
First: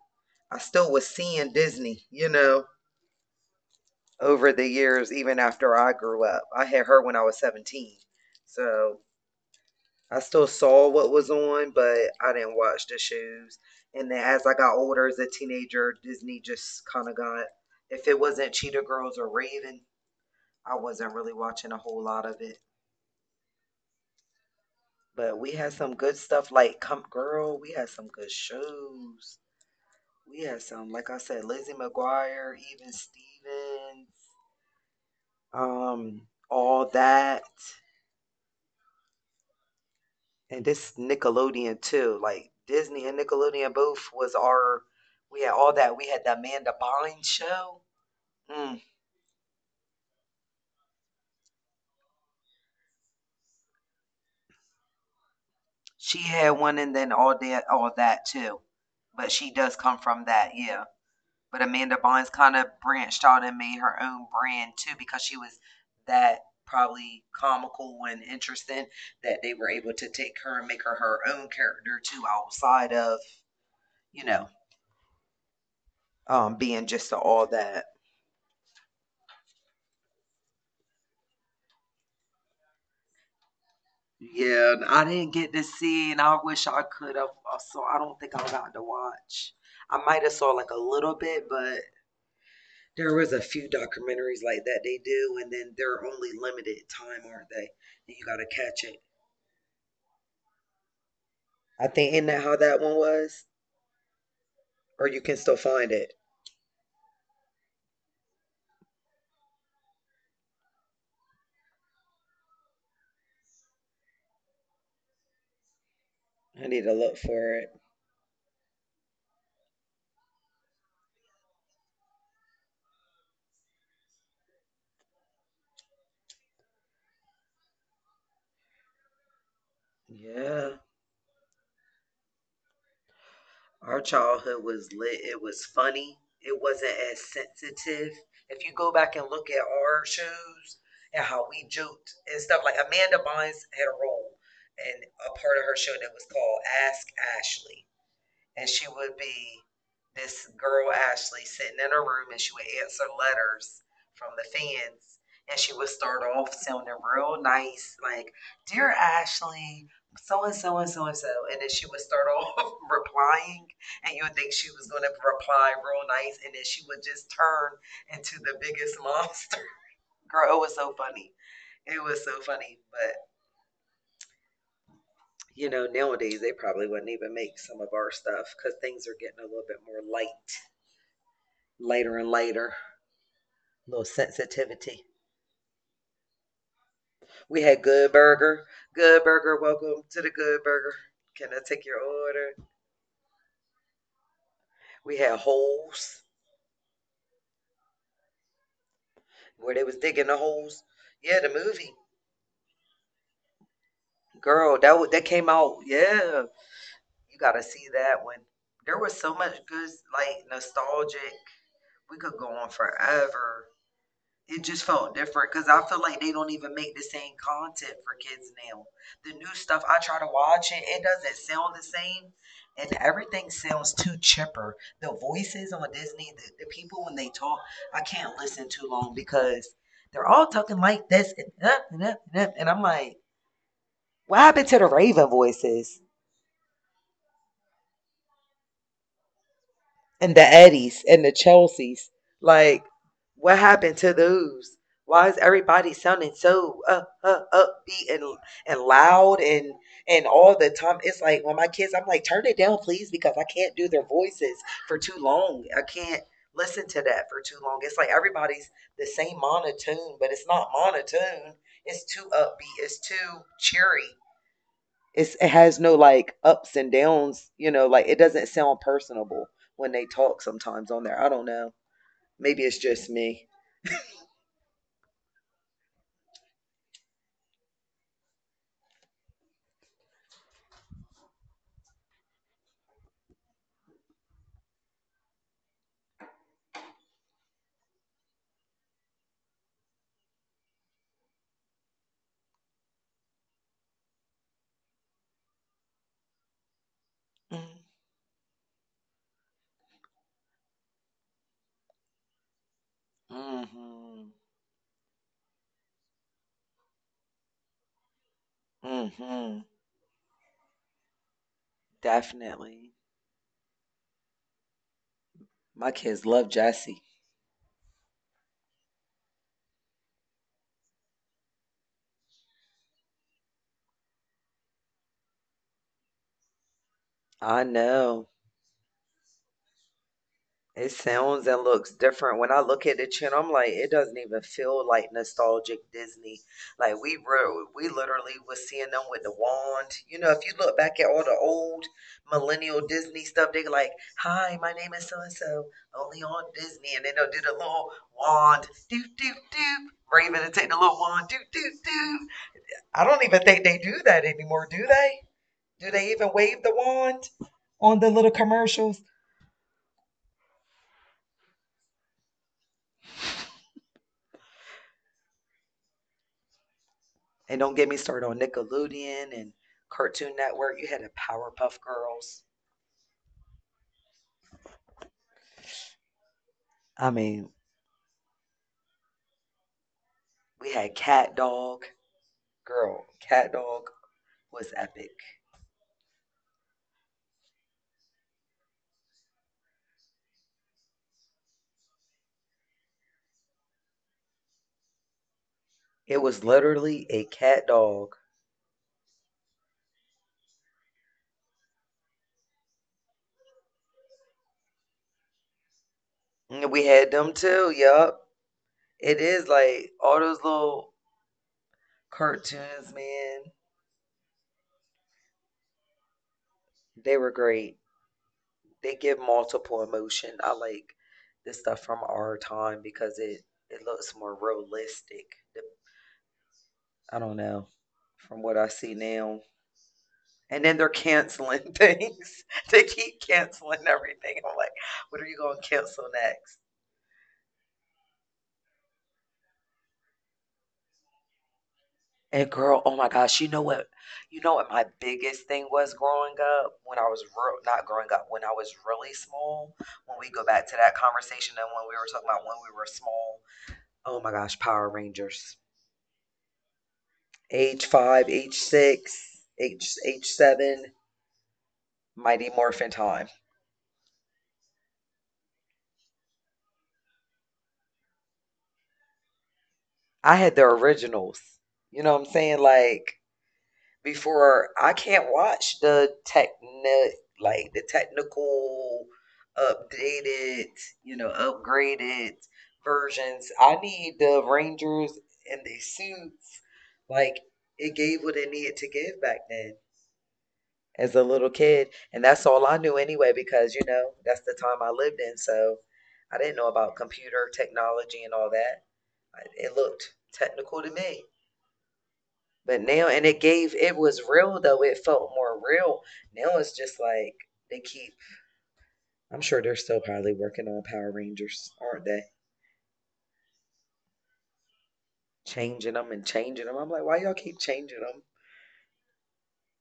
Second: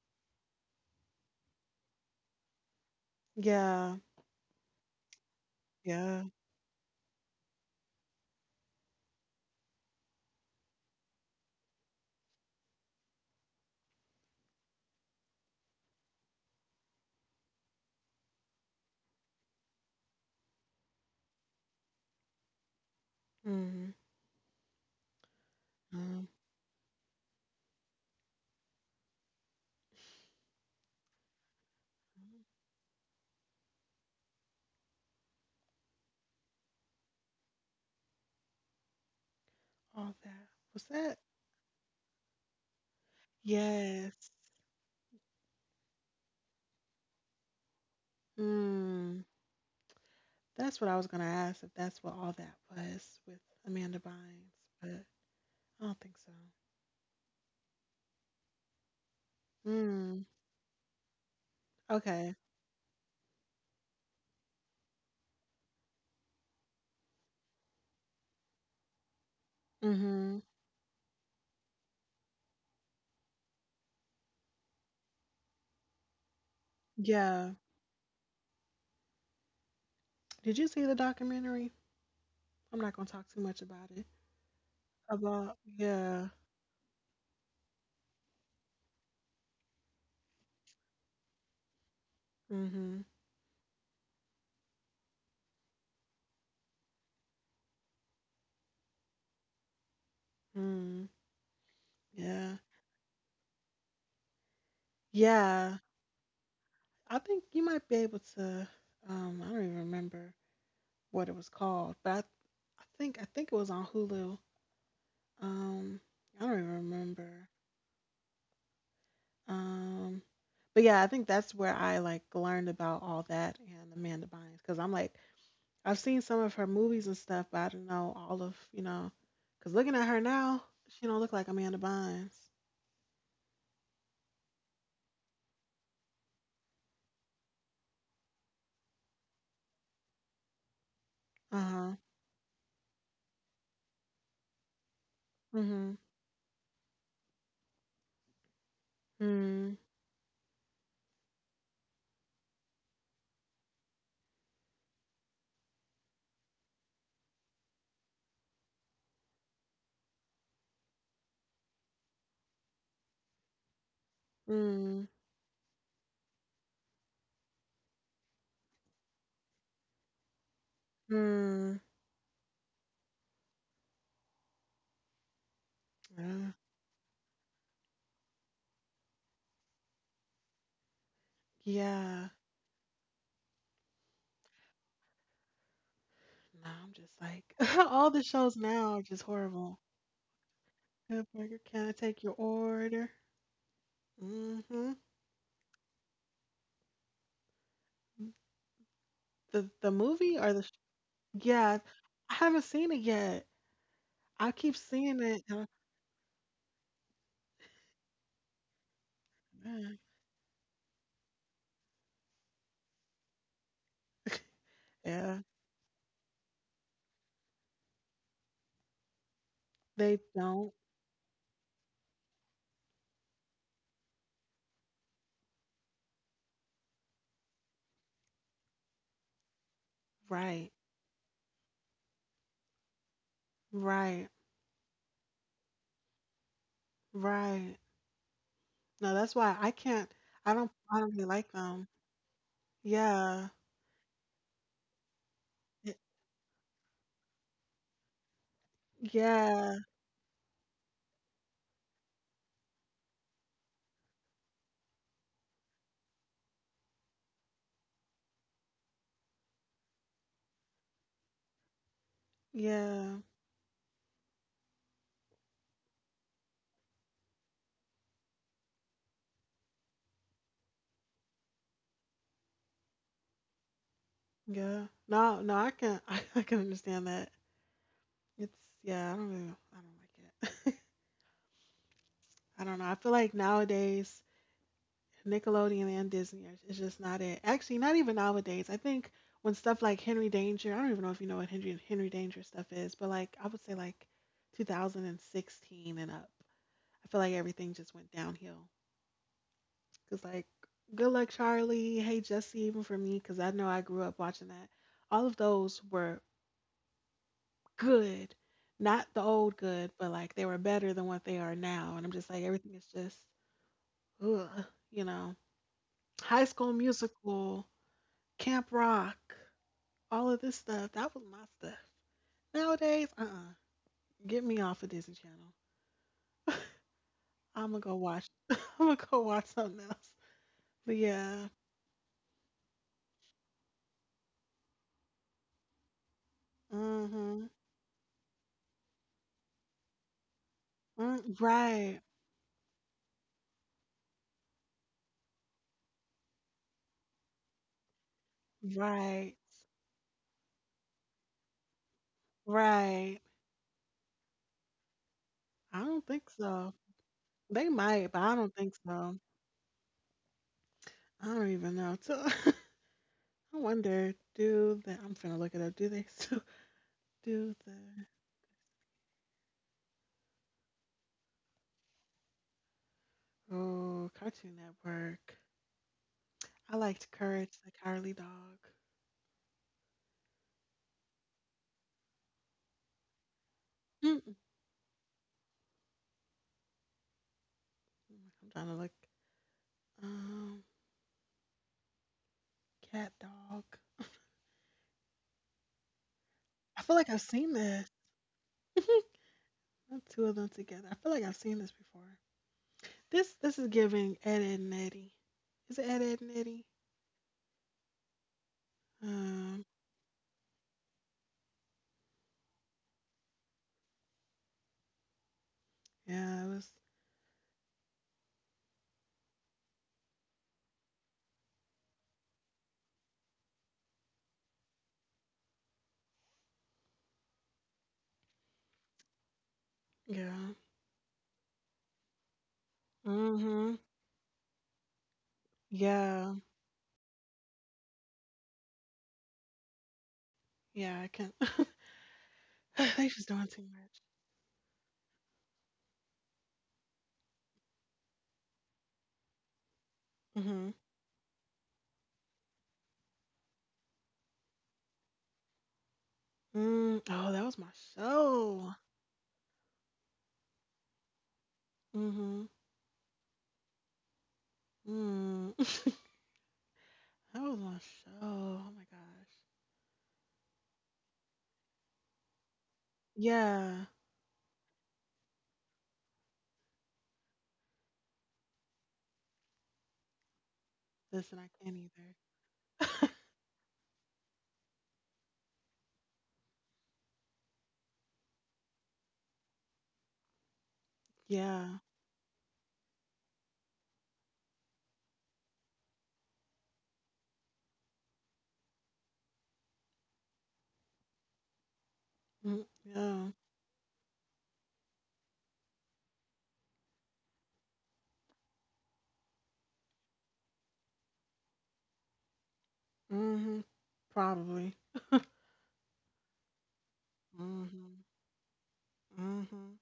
Speaker 2: I still was seeing Disney,
Speaker 1: Yeah.
Speaker 2: over the years, even after I grew
Speaker 1: Yeah.
Speaker 2: up. I had her when I was 17. So I still saw what was on, but I didn't watch the shows. And then as I got older as a teenager, Disney just kind of got, if it wasn't Cheetah Girls or Raven, I wasn't really watching a whole lot of it.
Speaker 1: Mhm.
Speaker 2: But we had some good
Speaker 1: Hmm.
Speaker 2: stuff like Come Girl, we had some good shows. We had some, like I said, Lizzie McGuire, even Stevens, um, all that.
Speaker 1: All that.
Speaker 2: And
Speaker 1: Was
Speaker 2: this
Speaker 1: that?
Speaker 2: Nickelodeon too, like Disney and Nickelodeon both
Speaker 1: Yes.
Speaker 2: was our. We had all that. We had the Amanda Bynes show. Mm,
Speaker 1: Mm. That's what I was gonna ask if that's what all that was with Amanda Bynes, but I don't think
Speaker 2: she
Speaker 1: so.
Speaker 2: had one, and then All That, All That too. But she does come
Speaker 1: Mm.
Speaker 2: from that, yeah. But Amanda
Speaker 1: Okay.
Speaker 2: Bynes kind of branched out and made her own brand too because she was that probably comical and interesting that they were able to take
Speaker 1: Mhm.
Speaker 2: her and make her her own character too outside of you know being just all
Speaker 1: Yeah.
Speaker 2: that.
Speaker 1: Did you see the documentary? I'm not gonna talk too much about it.
Speaker 2: Yeah, and I didn't get
Speaker 1: About
Speaker 2: to see, and
Speaker 1: yeah.
Speaker 2: I wish I could have. So I don't think I got to watch. I might have saw like a little bit, but
Speaker 1: Mhm.
Speaker 2: there was a few documentaries like that they do, and then they're only limited time, aren't they? And you gotta catch it.
Speaker 1: Mm.
Speaker 2: I think isn't that how
Speaker 1: Yeah.
Speaker 2: that one was? Or you can still
Speaker 1: Yeah.
Speaker 2: find it.
Speaker 1: I think you might be able to. I don't even remember what it was called, but I think I think it was on Hulu. Um, I don't
Speaker 2: I
Speaker 1: even
Speaker 2: need to look
Speaker 1: remember.
Speaker 2: for it.
Speaker 1: Um, but yeah, I think that's where I like learned about all that and Amanda Bynes because I'm like I've seen some of her movies and stuff, but I don't know all of you know because looking at her now,
Speaker 2: Yeah.
Speaker 1: she don't look like Amanda Bynes.
Speaker 2: Our childhood was lit. It was funny. It wasn't as sensitive. If you go back and look at our shows and how
Speaker 1: Uh
Speaker 2: we
Speaker 1: huh.
Speaker 2: joked and stuff, like Amanda Bynes had a role in a part of her show
Speaker 1: Mhm.
Speaker 2: that was called Ask Ashley, and she would be
Speaker 1: Mm.
Speaker 2: this girl Ashley sitting in her room and she would answer letters from the fans, and she would start off sounding real nice, like, "Dear Ashley, so and so and so and so," and then she would start off *laughs* replying, and you would think she was
Speaker 1: Mm.
Speaker 2: gonna reply real nice and then she would just turn into the biggest *laughs* monster. Girl, it was so funny.
Speaker 1: Mm.
Speaker 2: It was so funny. But nowadays they
Speaker 1: Yeah.
Speaker 2: probably wouldn't even make some of our stuff because things are getting a little bit more light later and
Speaker 1: Yeah.
Speaker 2: later. A little sensitivity.
Speaker 1: No, I'm just like
Speaker 2: We
Speaker 1: *laughs*
Speaker 2: had Good
Speaker 1: all the shows
Speaker 2: Burger.
Speaker 1: now are
Speaker 2: Good
Speaker 1: just
Speaker 2: Burger,
Speaker 1: horrible.
Speaker 2: welcome to the Good Burger.
Speaker 1: Good
Speaker 2: Can
Speaker 1: burger.
Speaker 2: I take
Speaker 1: Can I
Speaker 2: your
Speaker 1: take your
Speaker 2: order?
Speaker 1: order? Mm-hmm.
Speaker 2: We had Holes, where they
Speaker 1: The
Speaker 2: was digging the
Speaker 1: movie or the
Speaker 2: holes. Yeah, the
Speaker 1: yeah,
Speaker 2: movie.
Speaker 1: I haven't seen it yet. I keep
Speaker 2: Girl, that
Speaker 1: seeing
Speaker 2: that
Speaker 1: it.
Speaker 2: came
Speaker 1: And
Speaker 2: out. Yeah. You gotta see that one. There was so much good
Speaker 1: I
Speaker 2: like nostalgic. We could go on forever. It just felt
Speaker 1: yeah,
Speaker 2: different because I feel like they don't even make the same content for kids now. The new stuff, I
Speaker 1: they
Speaker 2: try to
Speaker 1: don't.
Speaker 2: watch it, it doesn't sound the same, and everything sounds too chipper. The voices on Disney, the people when they talk, I can't listen too long because they're all
Speaker 1: Right,
Speaker 2: talking like this and, that and, that and, that, and I'm like,
Speaker 1: right,
Speaker 2: what happened to the Raven voices?
Speaker 1: right. No, that's why I can't.
Speaker 2: And the
Speaker 1: I don't. I
Speaker 2: Eddies
Speaker 1: don't really
Speaker 2: and the
Speaker 1: like them.
Speaker 2: Chelseas. Like,
Speaker 1: Yeah,
Speaker 2: what happened to those? Why is
Speaker 1: y-
Speaker 2: everybody sounding so upbeat and loud and
Speaker 1: yeah,
Speaker 2: and all the time? It's like when my kids, I'm like, turn it down, please, because I can't do their voices for too long. I can't listen to that for too long. It's like everybody's the same monotone, but it's not monotone. It's too upbeat. It's
Speaker 1: yeah,
Speaker 2: too cheery. It has no, like, ups and downs, like, it doesn't sound personable when they talk sometimes on there. I don't know. Maybe it's just me.
Speaker 1: yeah. No, no, I can. *laughs* I can understand that. It's yeah. I don't really. I don't like it. *laughs* I don't know. I feel like nowadays. Nickelodeon and Disney is just not it. Actually, not even nowadays. I think when stuff like Henry Danger, I don't even know if you know what Henry Danger stuff is, but like I would say like 2016 and up. I feel like everything
Speaker 2: Mm.
Speaker 1: just went downhill. Cause like Good Luck Charlie, Hey Jesse, even for me, cause I know I grew up
Speaker 2: Mhm.
Speaker 1: watching that. All of those were good, not the old
Speaker 2: Mhm.
Speaker 1: good, but like they were better than what they are now. And I'm just like everything is
Speaker 2: Definitely.
Speaker 1: just, ugh, you know.
Speaker 2: My kids
Speaker 1: High
Speaker 2: love
Speaker 1: School
Speaker 2: Jesse.
Speaker 1: Musical. Camp Rock, all of this stuff. That was my stuff. Nowadays, get me off of Disney Channel.
Speaker 2: I
Speaker 1: I'm gonna go watch.
Speaker 2: know.
Speaker 1: *laughs* I'm gonna go watch something else.
Speaker 2: It
Speaker 1: But yeah.
Speaker 2: sounds and looks different. When I look at the channel, I'm like, it doesn't even feel like nostalgic Disney. Like we
Speaker 1: Mm-hmm.
Speaker 2: were, we literally was seeing them with the wand. You know, if you look back at
Speaker 1: Mm,
Speaker 2: all the old
Speaker 1: right.
Speaker 2: millennial Disney stuff, they like, "Hi, my name is so and so, only on Disney," and then they'll do the little wand, doop
Speaker 1: Right.
Speaker 2: doop doop. Raven and take the little wand, doop doop doop. I
Speaker 1: Right.
Speaker 2: don't even think they do that anymore, do they?
Speaker 1: I
Speaker 2: Do
Speaker 1: don't
Speaker 2: they
Speaker 1: think
Speaker 2: even wave
Speaker 1: so.
Speaker 2: the wand
Speaker 1: They
Speaker 2: on
Speaker 1: might,
Speaker 2: the
Speaker 1: but
Speaker 2: little
Speaker 1: I don't think
Speaker 2: commercials?
Speaker 1: so. I don't even know. So *laughs* I wonder, do the I'm finna look it up. Do they still *laughs* do
Speaker 2: And don't get me
Speaker 1: the
Speaker 2: started on Nickelodeon and Cartoon Network. You had the Powerpuff Girls.
Speaker 1: oh Cartoon Network? I liked
Speaker 2: I mean,
Speaker 1: Courage the Cowardly Dog.
Speaker 2: we had Cat Dog. Girl, Cat Dog
Speaker 1: Mm-mm.
Speaker 2: was epic.
Speaker 1: I'm trying to look. Um, cat, dog.
Speaker 2: It was
Speaker 1: I feel like
Speaker 2: literally
Speaker 1: I've
Speaker 2: a
Speaker 1: seen
Speaker 2: cat
Speaker 1: this.
Speaker 2: dog.
Speaker 1: *laughs* Not two of them together. I feel like I've seen this before. This is giving Ed, Ed and Eddie. Is it Ed, Ed and Eddie?
Speaker 2: And we had them too. Yup. It is
Speaker 1: Um,
Speaker 2: like all those little cartoons, man.
Speaker 1: yeah, it was.
Speaker 2: They were great. They give multiple emotion. I like this stuff from our time because it looks more realistic. I don't know from what I see now.
Speaker 1: Yeah.
Speaker 2: And then they're canceling things. *laughs* They keep
Speaker 1: Mm-hmm.
Speaker 2: canceling everything. I'm like, what are you going to cancel
Speaker 1: Yeah.
Speaker 2: next?
Speaker 1: Yeah, I can't.
Speaker 2: And girl,
Speaker 1: *laughs*
Speaker 2: oh my
Speaker 1: They just
Speaker 2: gosh, you
Speaker 1: doing
Speaker 2: know
Speaker 1: too
Speaker 2: what?
Speaker 1: much.
Speaker 2: You know what my biggest thing was growing up when I was real, not growing up, when I was really small. When we go back
Speaker 1: Mm-hmm.
Speaker 2: to that conversation and when we were talking about when we were small. Oh my gosh, Power Rangers.
Speaker 1: Mm, oh, that was my
Speaker 2: Age five, age
Speaker 1: show.
Speaker 2: six, age seven,
Speaker 1: Mm-hmm.
Speaker 2: Mighty Morphin Time.
Speaker 1: Mm. *laughs* That was my show. Oh my gosh.
Speaker 2: I had the originals. You know what I'm saying? Like
Speaker 1: Yeah.
Speaker 2: before I can't watch the technic like the technical updated, you know,
Speaker 1: Listen, I can't either.
Speaker 2: upgraded versions. I need the Rangers and the suits. Like it gave what it needed to give back then as a
Speaker 1: *laughs*
Speaker 2: little
Speaker 1: Yeah.
Speaker 2: kid. And that's all I knew anyway, because you know, that's the time I lived in. So I didn't know about computer technology and all that. I- It looked technical to me.
Speaker 1: Mm,
Speaker 2: But now, and
Speaker 1: yeah.
Speaker 2: it gave, it was real though. It felt more real. Now it's just like they keep, I'm sure they're still probably working on Power Rangers, aren't they?
Speaker 1: Mm-hmm. Probably.
Speaker 2: Changing them and changing them. I'm like, why y'all keep changing
Speaker 1: Mm-hmm.
Speaker 2: them?
Speaker 1: Mm-hmm.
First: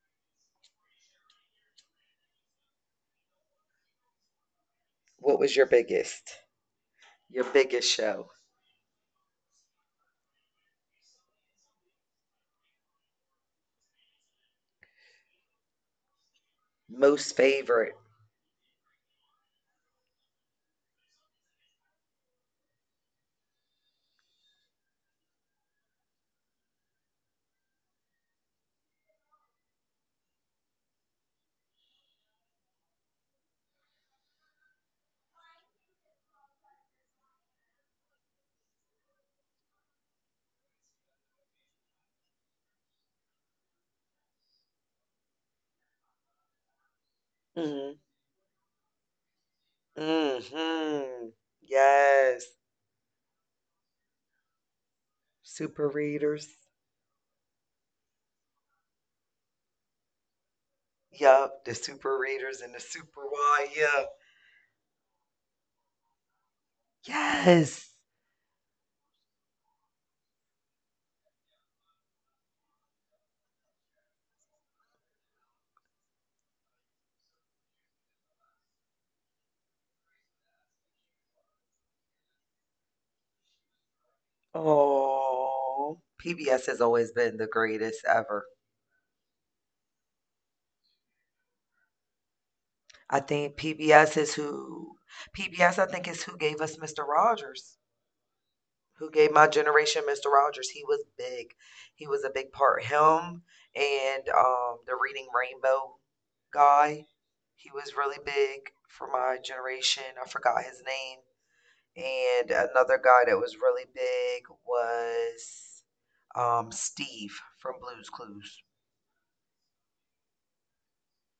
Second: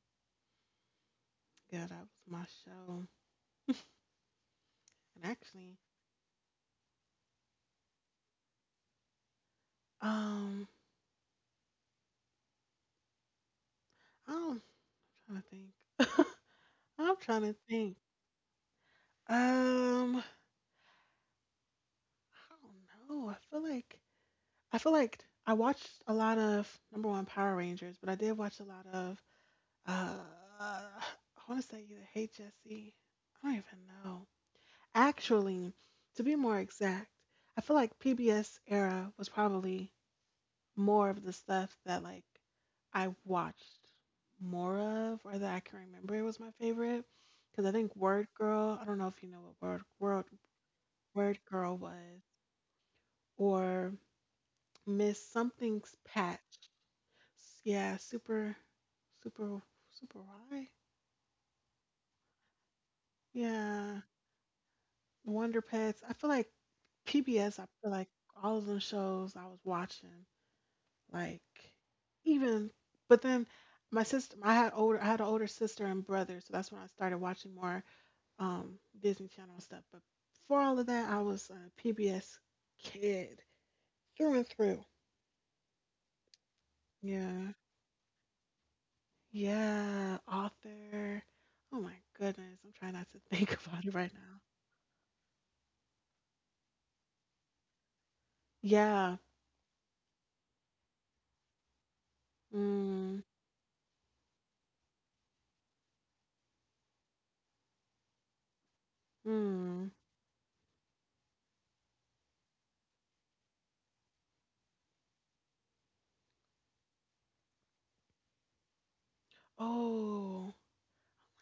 Speaker 1: Yeah, that was my show. And
Speaker 2: What was
Speaker 1: actually,
Speaker 2: your biggest show?
Speaker 1: um, I'm trying to think. *laughs* I'm
Speaker 2: Most
Speaker 1: trying to
Speaker 2: favorite?
Speaker 1: think. Um, I don't know. I feel like I feel like I watched a lot of number one Power Rangers, but I did watch a lot of uh, I want to say either Hey Jesse. I don't even know. Actually, to be more exact, I feel like PBS era was probably more of the stuff that like I watched more of, or that I can remember it was my favorite. Because I think
Speaker 2: mm
Speaker 1: Word Girl, I don't know if you know what Word
Speaker 2: hmm
Speaker 1: Word
Speaker 2: Mm hmm
Speaker 1: Word Girl was,
Speaker 2: Yes.
Speaker 1: or Miss
Speaker 2: Super
Speaker 1: Something's
Speaker 2: Readers.
Speaker 1: Patch. Yeah, super super super why?
Speaker 2: Yup. The Super Readers and the Super Y.
Speaker 1: Yeah.
Speaker 2: Yeah.
Speaker 1: Wonder Pets. I feel like PBS, I
Speaker 2: Yes.
Speaker 1: feel like all of them shows I was watching. Like even, but then my sister, I had an older sister and brother, so that's when I started watching more Disney Channel and stuff. But before all of that, I was a PBS kid through and through.
Speaker 2: Oh, PBS has always been the
Speaker 1: Yeah,
Speaker 2: greatest ever.
Speaker 1: yeah, author. Oh my goodness, I'm trying not to think
Speaker 2: I
Speaker 1: *laughs*
Speaker 2: think
Speaker 1: about it right
Speaker 2: PBS is
Speaker 1: now.
Speaker 2: who PBS I think is who gave us Mr. Rogers, who
Speaker 1: Yeah.
Speaker 2: gave my generation Mr. Rogers. He was big. He was a big part.
Speaker 1: Mm.
Speaker 2: Him and the Reading Rainbow guy. He was really big for my
Speaker 1: Mm.
Speaker 2: generation. I forgot his name. And another guy that was really big was Steve from Blues Clues.
Speaker 1: Oh my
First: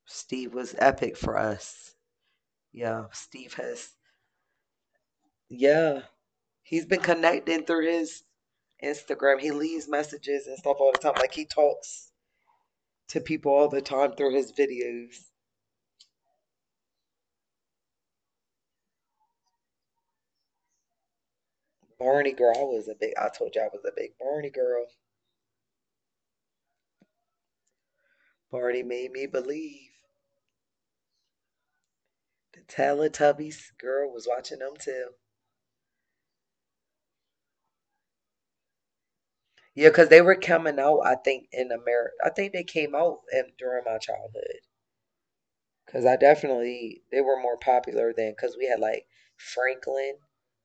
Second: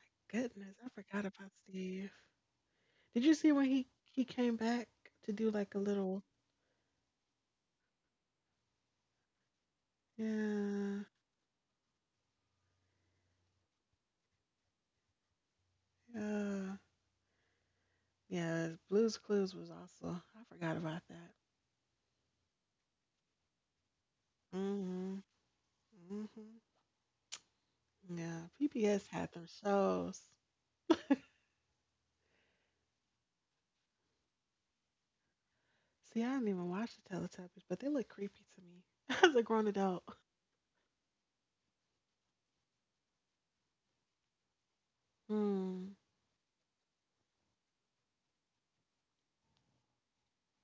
Speaker 2: Steve
Speaker 1: goodness,
Speaker 2: was
Speaker 1: I
Speaker 2: epic
Speaker 1: forgot
Speaker 2: for
Speaker 1: about
Speaker 2: us.
Speaker 1: Steve.
Speaker 2: Yeah,
Speaker 1: Did you see
Speaker 2: Steve
Speaker 1: when he
Speaker 2: has.
Speaker 1: he came back to do like a
Speaker 2: Yeah,
Speaker 1: little?
Speaker 2: he's been connecting through his Instagram. He leaves messages and stuff all the
Speaker 1: Yeah,
Speaker 2: time. Like he talks to people all the time through his videos.
Speaker 1: yeah, yeah. Blues Clues was also. I forgot about that.
Speaker 2: Barney girl, I was a big. I told you I was a big Barney girl.
Speaker 1: Mhm, mhm. Yeah,
Speaker 2: Barney
Speaker 1: PBS
Speaker 2: made me
Speaker 1: had them
Speaker 2: believe.
Speaker 1: shows.
Speaker 2: The Teletubbies girl was watching them too.
Speaker 1: See, I didn't even watch the Teletubbies, but they look creepy to me *laughs* as a grown
Speaker 2: Yeah,
Speaker 1: adult.
Speaker 2: because they were coming out. I think in America, I think they came out in, during my childhood.
Speaker 1: Hmm.
Speaker 2: Because I definitely they were more popular then. Because we had like Franklin.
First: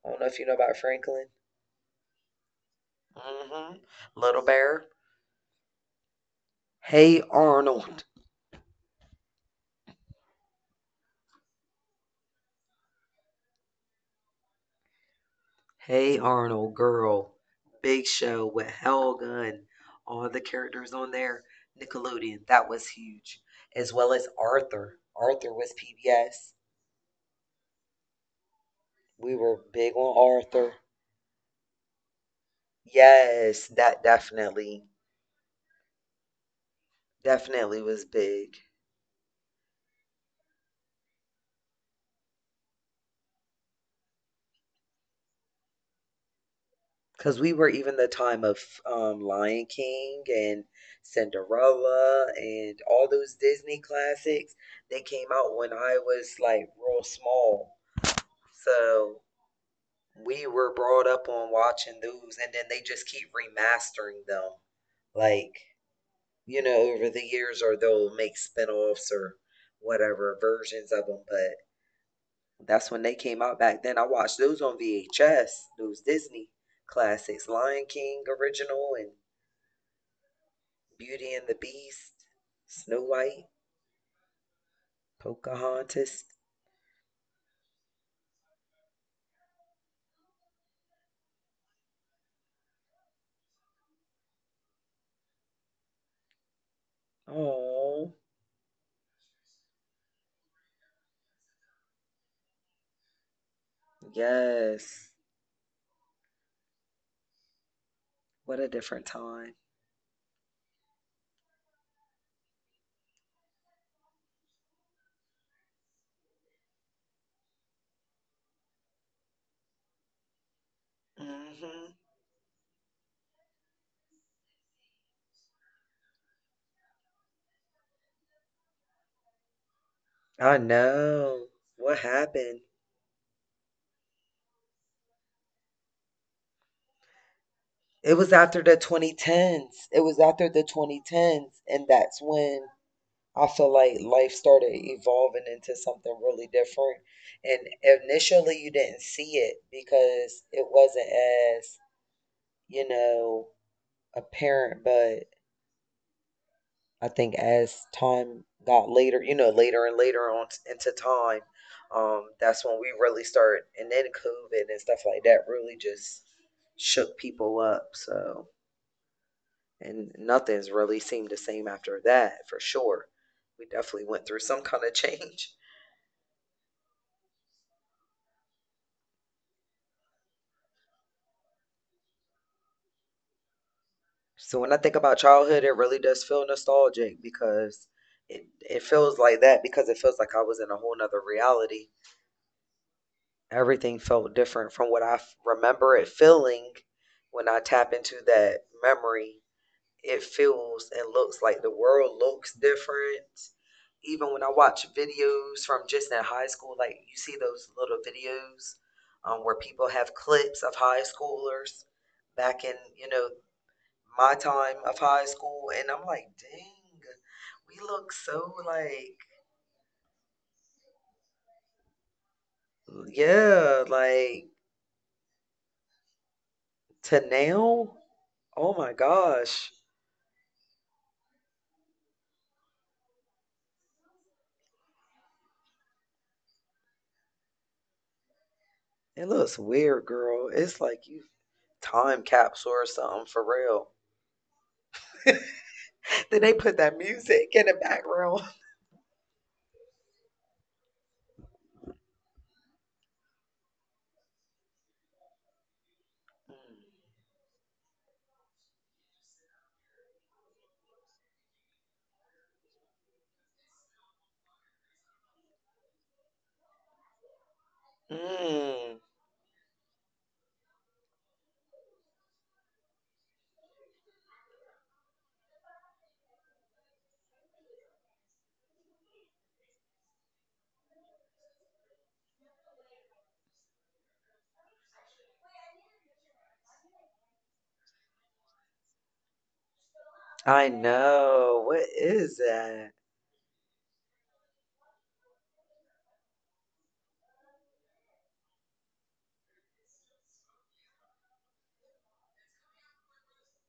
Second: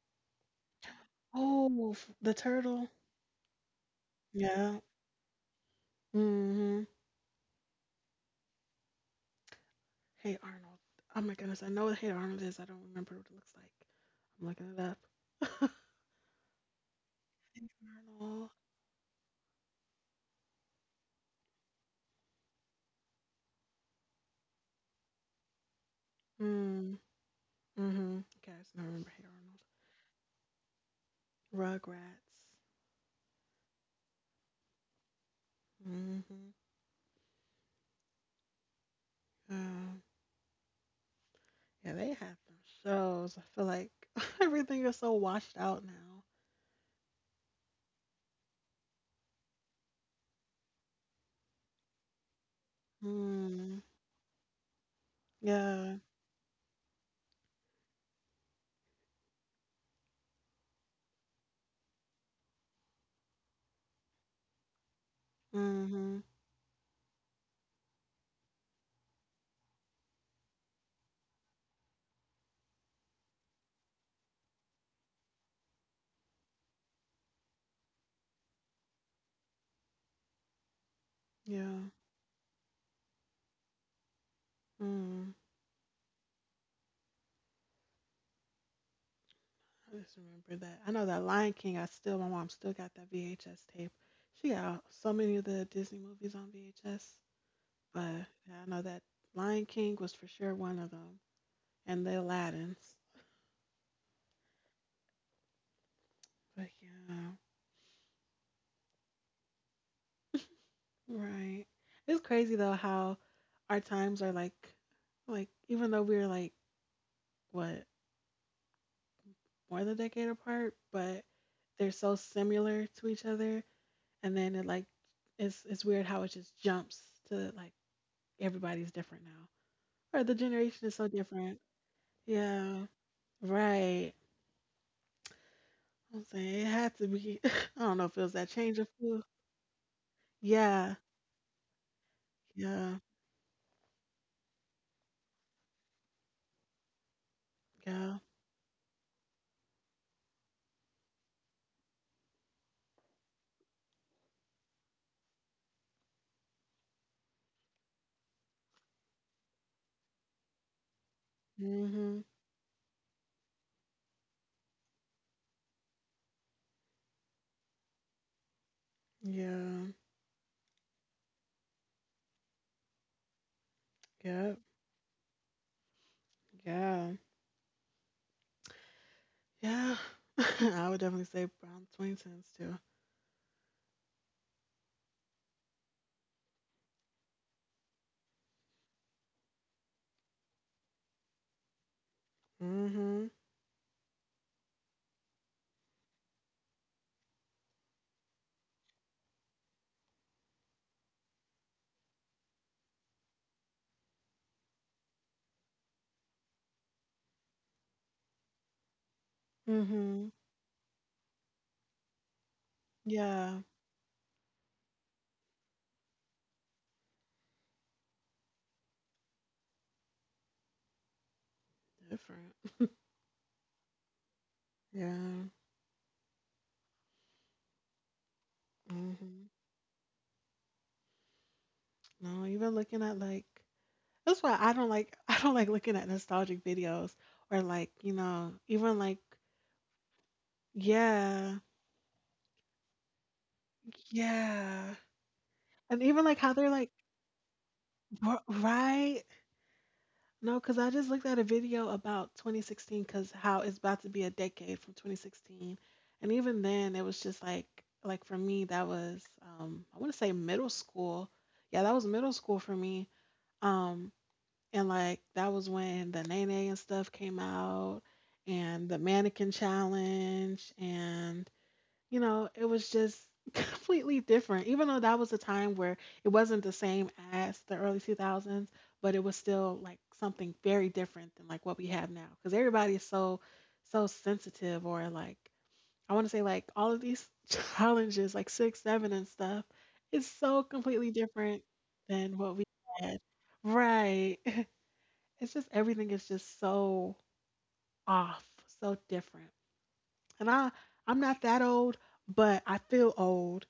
Speaker 2: I don't know if you know about Franklin.
Speaker 1: Oh, the turtle.
Speaker 2: Mm hmm Little
Speaker 1: Yeah.
Speaker 2: Bear.
Speaker 1: Mm. Mhm.
Speaker 2: Hey Arnold.
Speaker 1: Hey Arnold. Oh my goodness, I know what Hey Arnold is. I don't remember what it looks like. I'm looking it up. *laughs*
Speaker 2: Hey Arnold, girl.
Speaker 1: Hey
Speaker 2: Big Show
Speaker 1: Arnold.
Speaker 2: with Helga and all the characters on there. Nickelodeon, that was huge. As well as Arthur. Arthur was PBS.
Speaker 1: Mm. Mhm. Guys, I remember Hey
Speaker 2: We were
Speaker 1: Arnold.
Speaker 2: big on Arthur.
Speaker 1: Rugrats.
Speaker 2: Yes, that definitely,
Speaker 1: Hmm.
Speaker 2: definitely was big.
Speaker 1: Yeah, yeah, they have some shows. I feel like *laughs* everything is so washed out now.
Speaker 2: Because we were even the time of Lion King and Cinderella and all those
Speaker 1: Mm,
Speaker 2: Disney classics. They came out when
Speaker 1: yeah.
Speaker 2: I was like real small. So we were brought up on watching those, and then they just keep remastering them, like,
Speaker 1: Mm-hmm.
Speaker 2: you know, over the years, or they'll make spin-offs or whatever versions of them. But that's when they came out back then. I watched those on VHS, those Disney classics, Lion King original and Beauty and the
Speaker 1: Yeah.
Speaker 2: Beast, Snow White,
Speaker 1: Mm.
Speaker 2: Pocahontas.
Speaker 1: I just remember that. I know that Lion King, I still, my mom still got that VHS tape. She got so many of the Disney movies on VHS,
Speaker 2: Oh,
Speaker 1: but yeah, I know that Lion King was for sure one of them, and the Aladdin's.
Speaker 2: yes.
Speaker 1: But yeah,
Speaker 2: What a different time.
Speaker 1: right. It's crazy though how our times are like even though we're like what, more than a decade apart, but they're
Speaker 2: Hmm.
Speaker 1: so similar to each other. And then it like it's weird how it just jumps to like everybody's different now, or the
Speaker 2: I
Speaker 1: generation is so
Speaker 2: know.
Speaker 1: different.
Speaker 2: What happened?
Speaker 1: Yeah, right. I'm saying it had to be. *laughs* I don't know
Speaker 2: It
Speaker 1: if it was
Speaker 2: was
Speaker 1: that
Speaker 2: after the
Speaker 1: change of food.
Speaker 2: 2010s. It was after the
Speaker 1: Yeah,
Speaker 2: 2010s, and that's when
Speaker 1: yeah,
Speaker 2: I feel like life started evolving into something really different. And
Speaker 1: yeah.
Speaker 2: initially, you didn't see it because it wasn't as, you know, apparent, but I think as time got later, you know, later and later on t- into time,
Speaker 1: Mhm.
Speaker 2: that's when we really start, and then COVID and stuff like that really just shook people up. So,
Speaker 1: Yeah.
Speaker 2: and nothing's really seemed the same after that, for sure. We definitely went through
Speaker 1: Yep.
Speaker 2: some kind of change.
Speaker 1: Yeah. Yeah. *laughs* I would definitely say brown Twingtons too.
Speaker 2: So when I think about childhood, it really does feel nostalgic because it feels like that because it feels like I was in a whole nother reality.
Speaker 1: Mhm.
Speaker 2: Everything felt different from what I f- remember it feeling when I tap into that memory. It feels and looks like the world looks different. Even when I watch videos from just in high school, like you see those little videos where people have
Speaker 1: Mhm.
Speaker 2: clips of high schoolers back in, you know,
Speaker 1: Yeah.
Speaker 2: my time of high school. And I'm like, dang, we look so like,
Speaker 1: Different.
Speaker 2: yeah, like
Speaker 1: Yeah.
Speaker 2: to now. Oh my
Speaker 1: Hmm.
Speaker 2: gosh.
Speaker 1: No, even looking at like that's why I don't like, *laughs* I don't like looking at nostalgic videos or like, you know, even like
Speaker 2: It looks weird, girl. It's like you
Speaker 1: yeah.
Speaker 2: time capsule or something for real.
Speaker 1: Yeah. And even
Speaker 2: *laughs*
Speaker 1: like
Speaker 2: Then
Speaker 1: how
Speaker 2: they
Speaker 1: they're
Speaker 2: put
Speaker 1: like
Speaker 2: that music in the background.
Speaker 1: right? No, cuz I just looked at a video about 2016 cuz how it's about to be a decade from 2016. And even then it was just like for me that was I want to say middle school. Yeah, that was middle school for me. um. And like that was when the Nene and stuff came out, and the
Speaker 2: Mm,
Speaker 1: mannequin challenge, and you know, it was just *laughs* completely different. Even though that was a time where it wasn't the same as the early 2000s, but it was still like something very different than like what we have now, cuz everybody is so sensitive or like I want to say like all of these *laughs* challenges like 6-7 and stuff is so
Speaker 2: I
Speaker 1: completely different
Speaker 2: know. What
Speaker 1: than
Speaker 2: is
Speaker 1: what we
Speaker 2: that?
Speaker 1: had. Right, it's just everything is just so off, so different. And I'm not that old, but I feel old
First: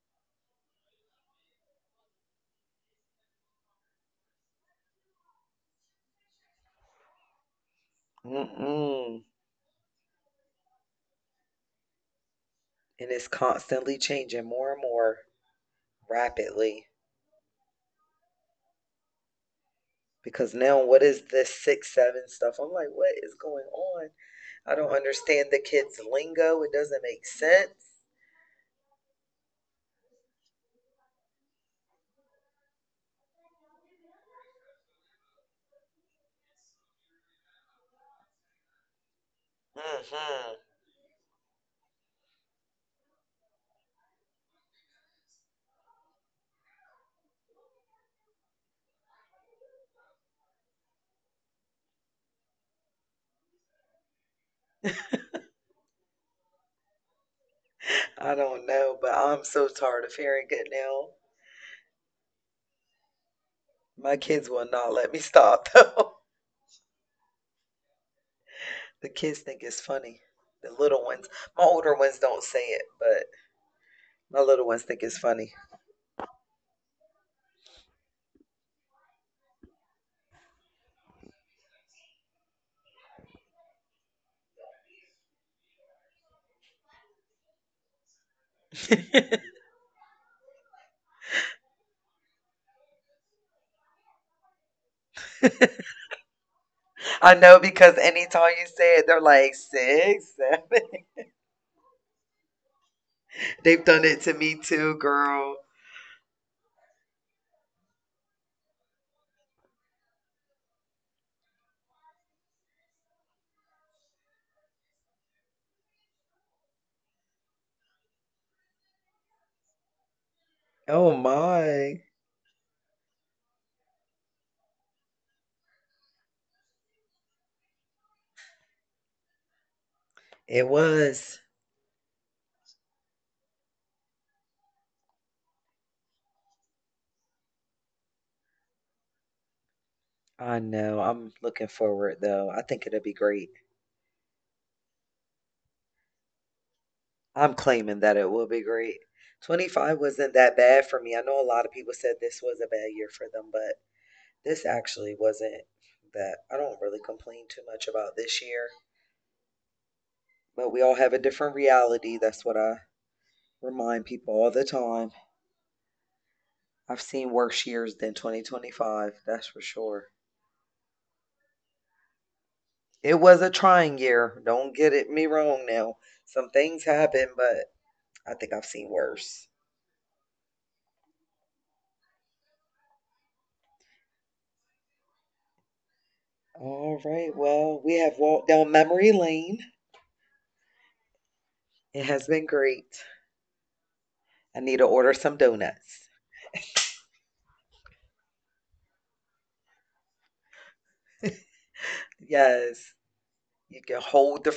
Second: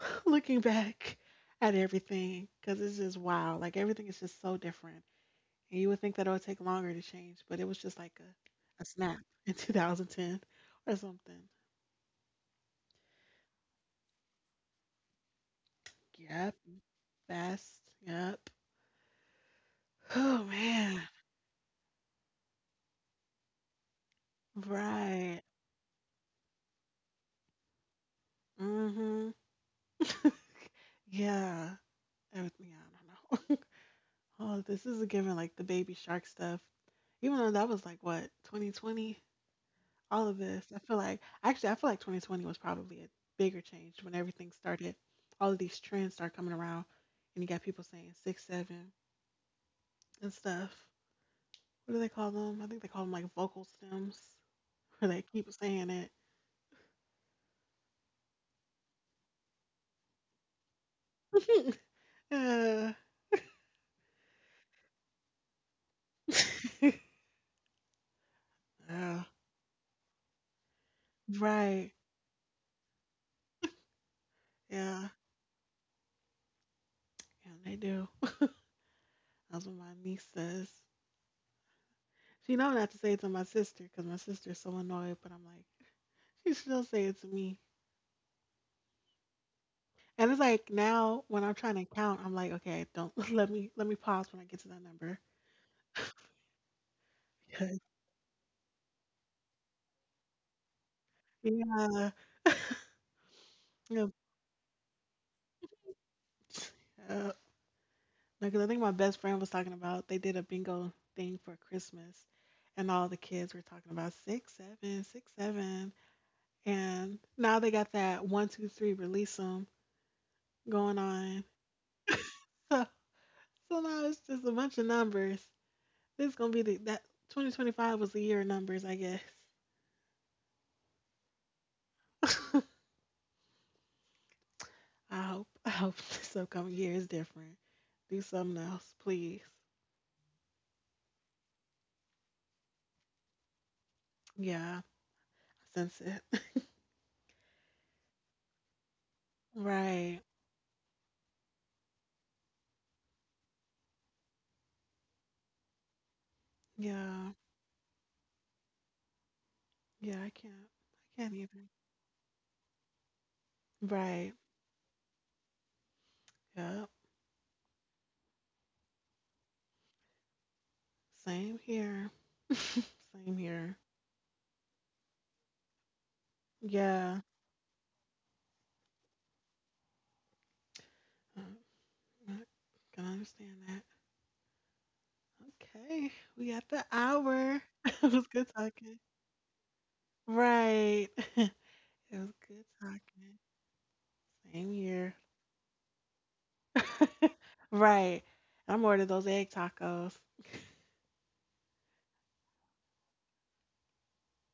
Speaker 1: *laughs* looking back at everything because it's just wow. Like everything is just so different. And you would think that it would take longer to change, but it was just like a snap
Speaker 2: Mm-mm.
Speaker 1: *laughs* in 2010 or something.
Speaker 2: And it's constantly changing more and more
Speaker 1: Yep,
Speaker 2: rapidly.
Speaker 1: fast. Yep. *sighs* Oh
Speaker 2: Because now, what
Speaker 1: man.
Speaker 2: is this six, seven stuff? I'm like, what is going on? I don't
Speaker 1: Right.
Speaker 2: understand the kids' lingo. It doesn't make sense.
Speaker 1: Mhm. *laughs* Yeah. Everything. Yeah, I don't know. *laughs* Oh, this is a given, like the Baby Shark stuff. Even though that was like what, 2020, all of
Speaker 2: Hmm.
Speaker 1: this. I feel like actually, I feel like 2020 was probably a bigger change when everything started. All of these trends start coming around, and you got people saying six, seven, and stuff. What do they call them? I think they call them like vocal stems, *laughs* where they keep saying
Speaker 2: I don't know, but I'm so tired of hearing it now.
Speaker 1: it. *laughs* Yeah.
Speaker 2: My kids will not let me stop though. *laughs*
Speaker 1: *laughs*
Speaker 2: The
Speaker 1: Yeah.
Speaker 2: kids think it's funny. The little ones, my older
Speaker 1: Right.
Speaker 2: ones don't say it, but my little ones think
Speaker 1: Yeah.
Speaker 2: it's funny.
Speaker 1: Yeah, they do. That's what my niece says. She know not to say it to my sister because my sister's so annoyed. But I'm like, *laughs* she still say it to me. And it's like now when I'm trying to count, I'm like, okay, don't *laughs* let me pause when I get to that number.
Speaker 2: *laughs* I know
Speaker 1: Because
Speaker 2: because anytime you say it, they're like six, seven.
Speaker 1: yeah, *laughs*
Speaker 2: *laughs* They've done
Speaker 1: yeah,
Speaker 2: it to me too, girl.
Speaker 1: uh, because I think my best friend was talking about they did a bingo thing for Christmas, and all the kids were talking about 6 7, 6 7, and now they got that 1 2 3, release them going
Speaker 2: Oh
Speaker 1: on. *laughs*
Speaker 2: my.
Speaker 1: So now it's just a bunch of numbers. This is gonna be the that 2025 was the year of numbers, I guess.
Speaker 2: It was.
Speaker 1: *laughs* I hope. I hope *laughs* this upcoming year is different. Do something else, please.
Speaker 2: I know. I'm looking forward though. I think it'll be great.
Speaker 1: Yeah, I sense it. *laughs*
Speaker 2: I'm claiming that it will be great. 25
Speaker 1: Right.
Speaker 2: wasn't that bad for me. I know a lot of people said this was a bad year for them, but this actually wasn't that I don't really
Speaker 1: Yeah.
Speaker 2: complain too much about this year,
Speaker 1: Yeah, I
Speaker 2: but
Speaker 1: can't.
Speaker 2: we all have a
Speaker 1: I can't
Speaker 2: different
Speaker 1: either.
Speaker 2: reality. That's what I remind people
Speaker 1: Right.
Speaker 2: all the time.
Speaker 1: Yep.
Speaker 2: I've seen worse years than 2025, that's for sure.
Speaker 1: Same here.
Speaker 2: It
Speaker 1: Same
Speaker 2: was a
Speaker 1: here.
Speaker 2: trying year. Don't get it me wrong now. Some things
Speaker 1: Yeah.
Speaker 2: happened, but I think I've seen worse.
Speaker 1: Uh, I can understand that. Okay. We got the
Speaker 2: All right.
Speaker 1: hour.
Speaker 2: Well,
Speaker 1: *laughs*
Speaker 2: we
Speaker 1: It
Speaker 2: have
Speaker 1: was
Speaker 2: walked
Speaker 1: good
Speaker 2: down
Speaker 1: talking.
Speaker 2: memory lane.
Speaker 1: Right.
Speaker 2: It
Speaker 1: It
Speaker 2: has
Speaker 1: was
Speaker 2: been
Speaker 1: good
Speaker 2: great.
Speaker 1: talking.
Speaker 2: I
Speaker 1: Same
Speaker 2: need to order
Speaker 1: here.
Speaker 2: some donuts.
Speaker 1: *laughs* Right. I'm ordering those egg tacos.
Speaker 2: *laughs* Yes, you can hold the fruit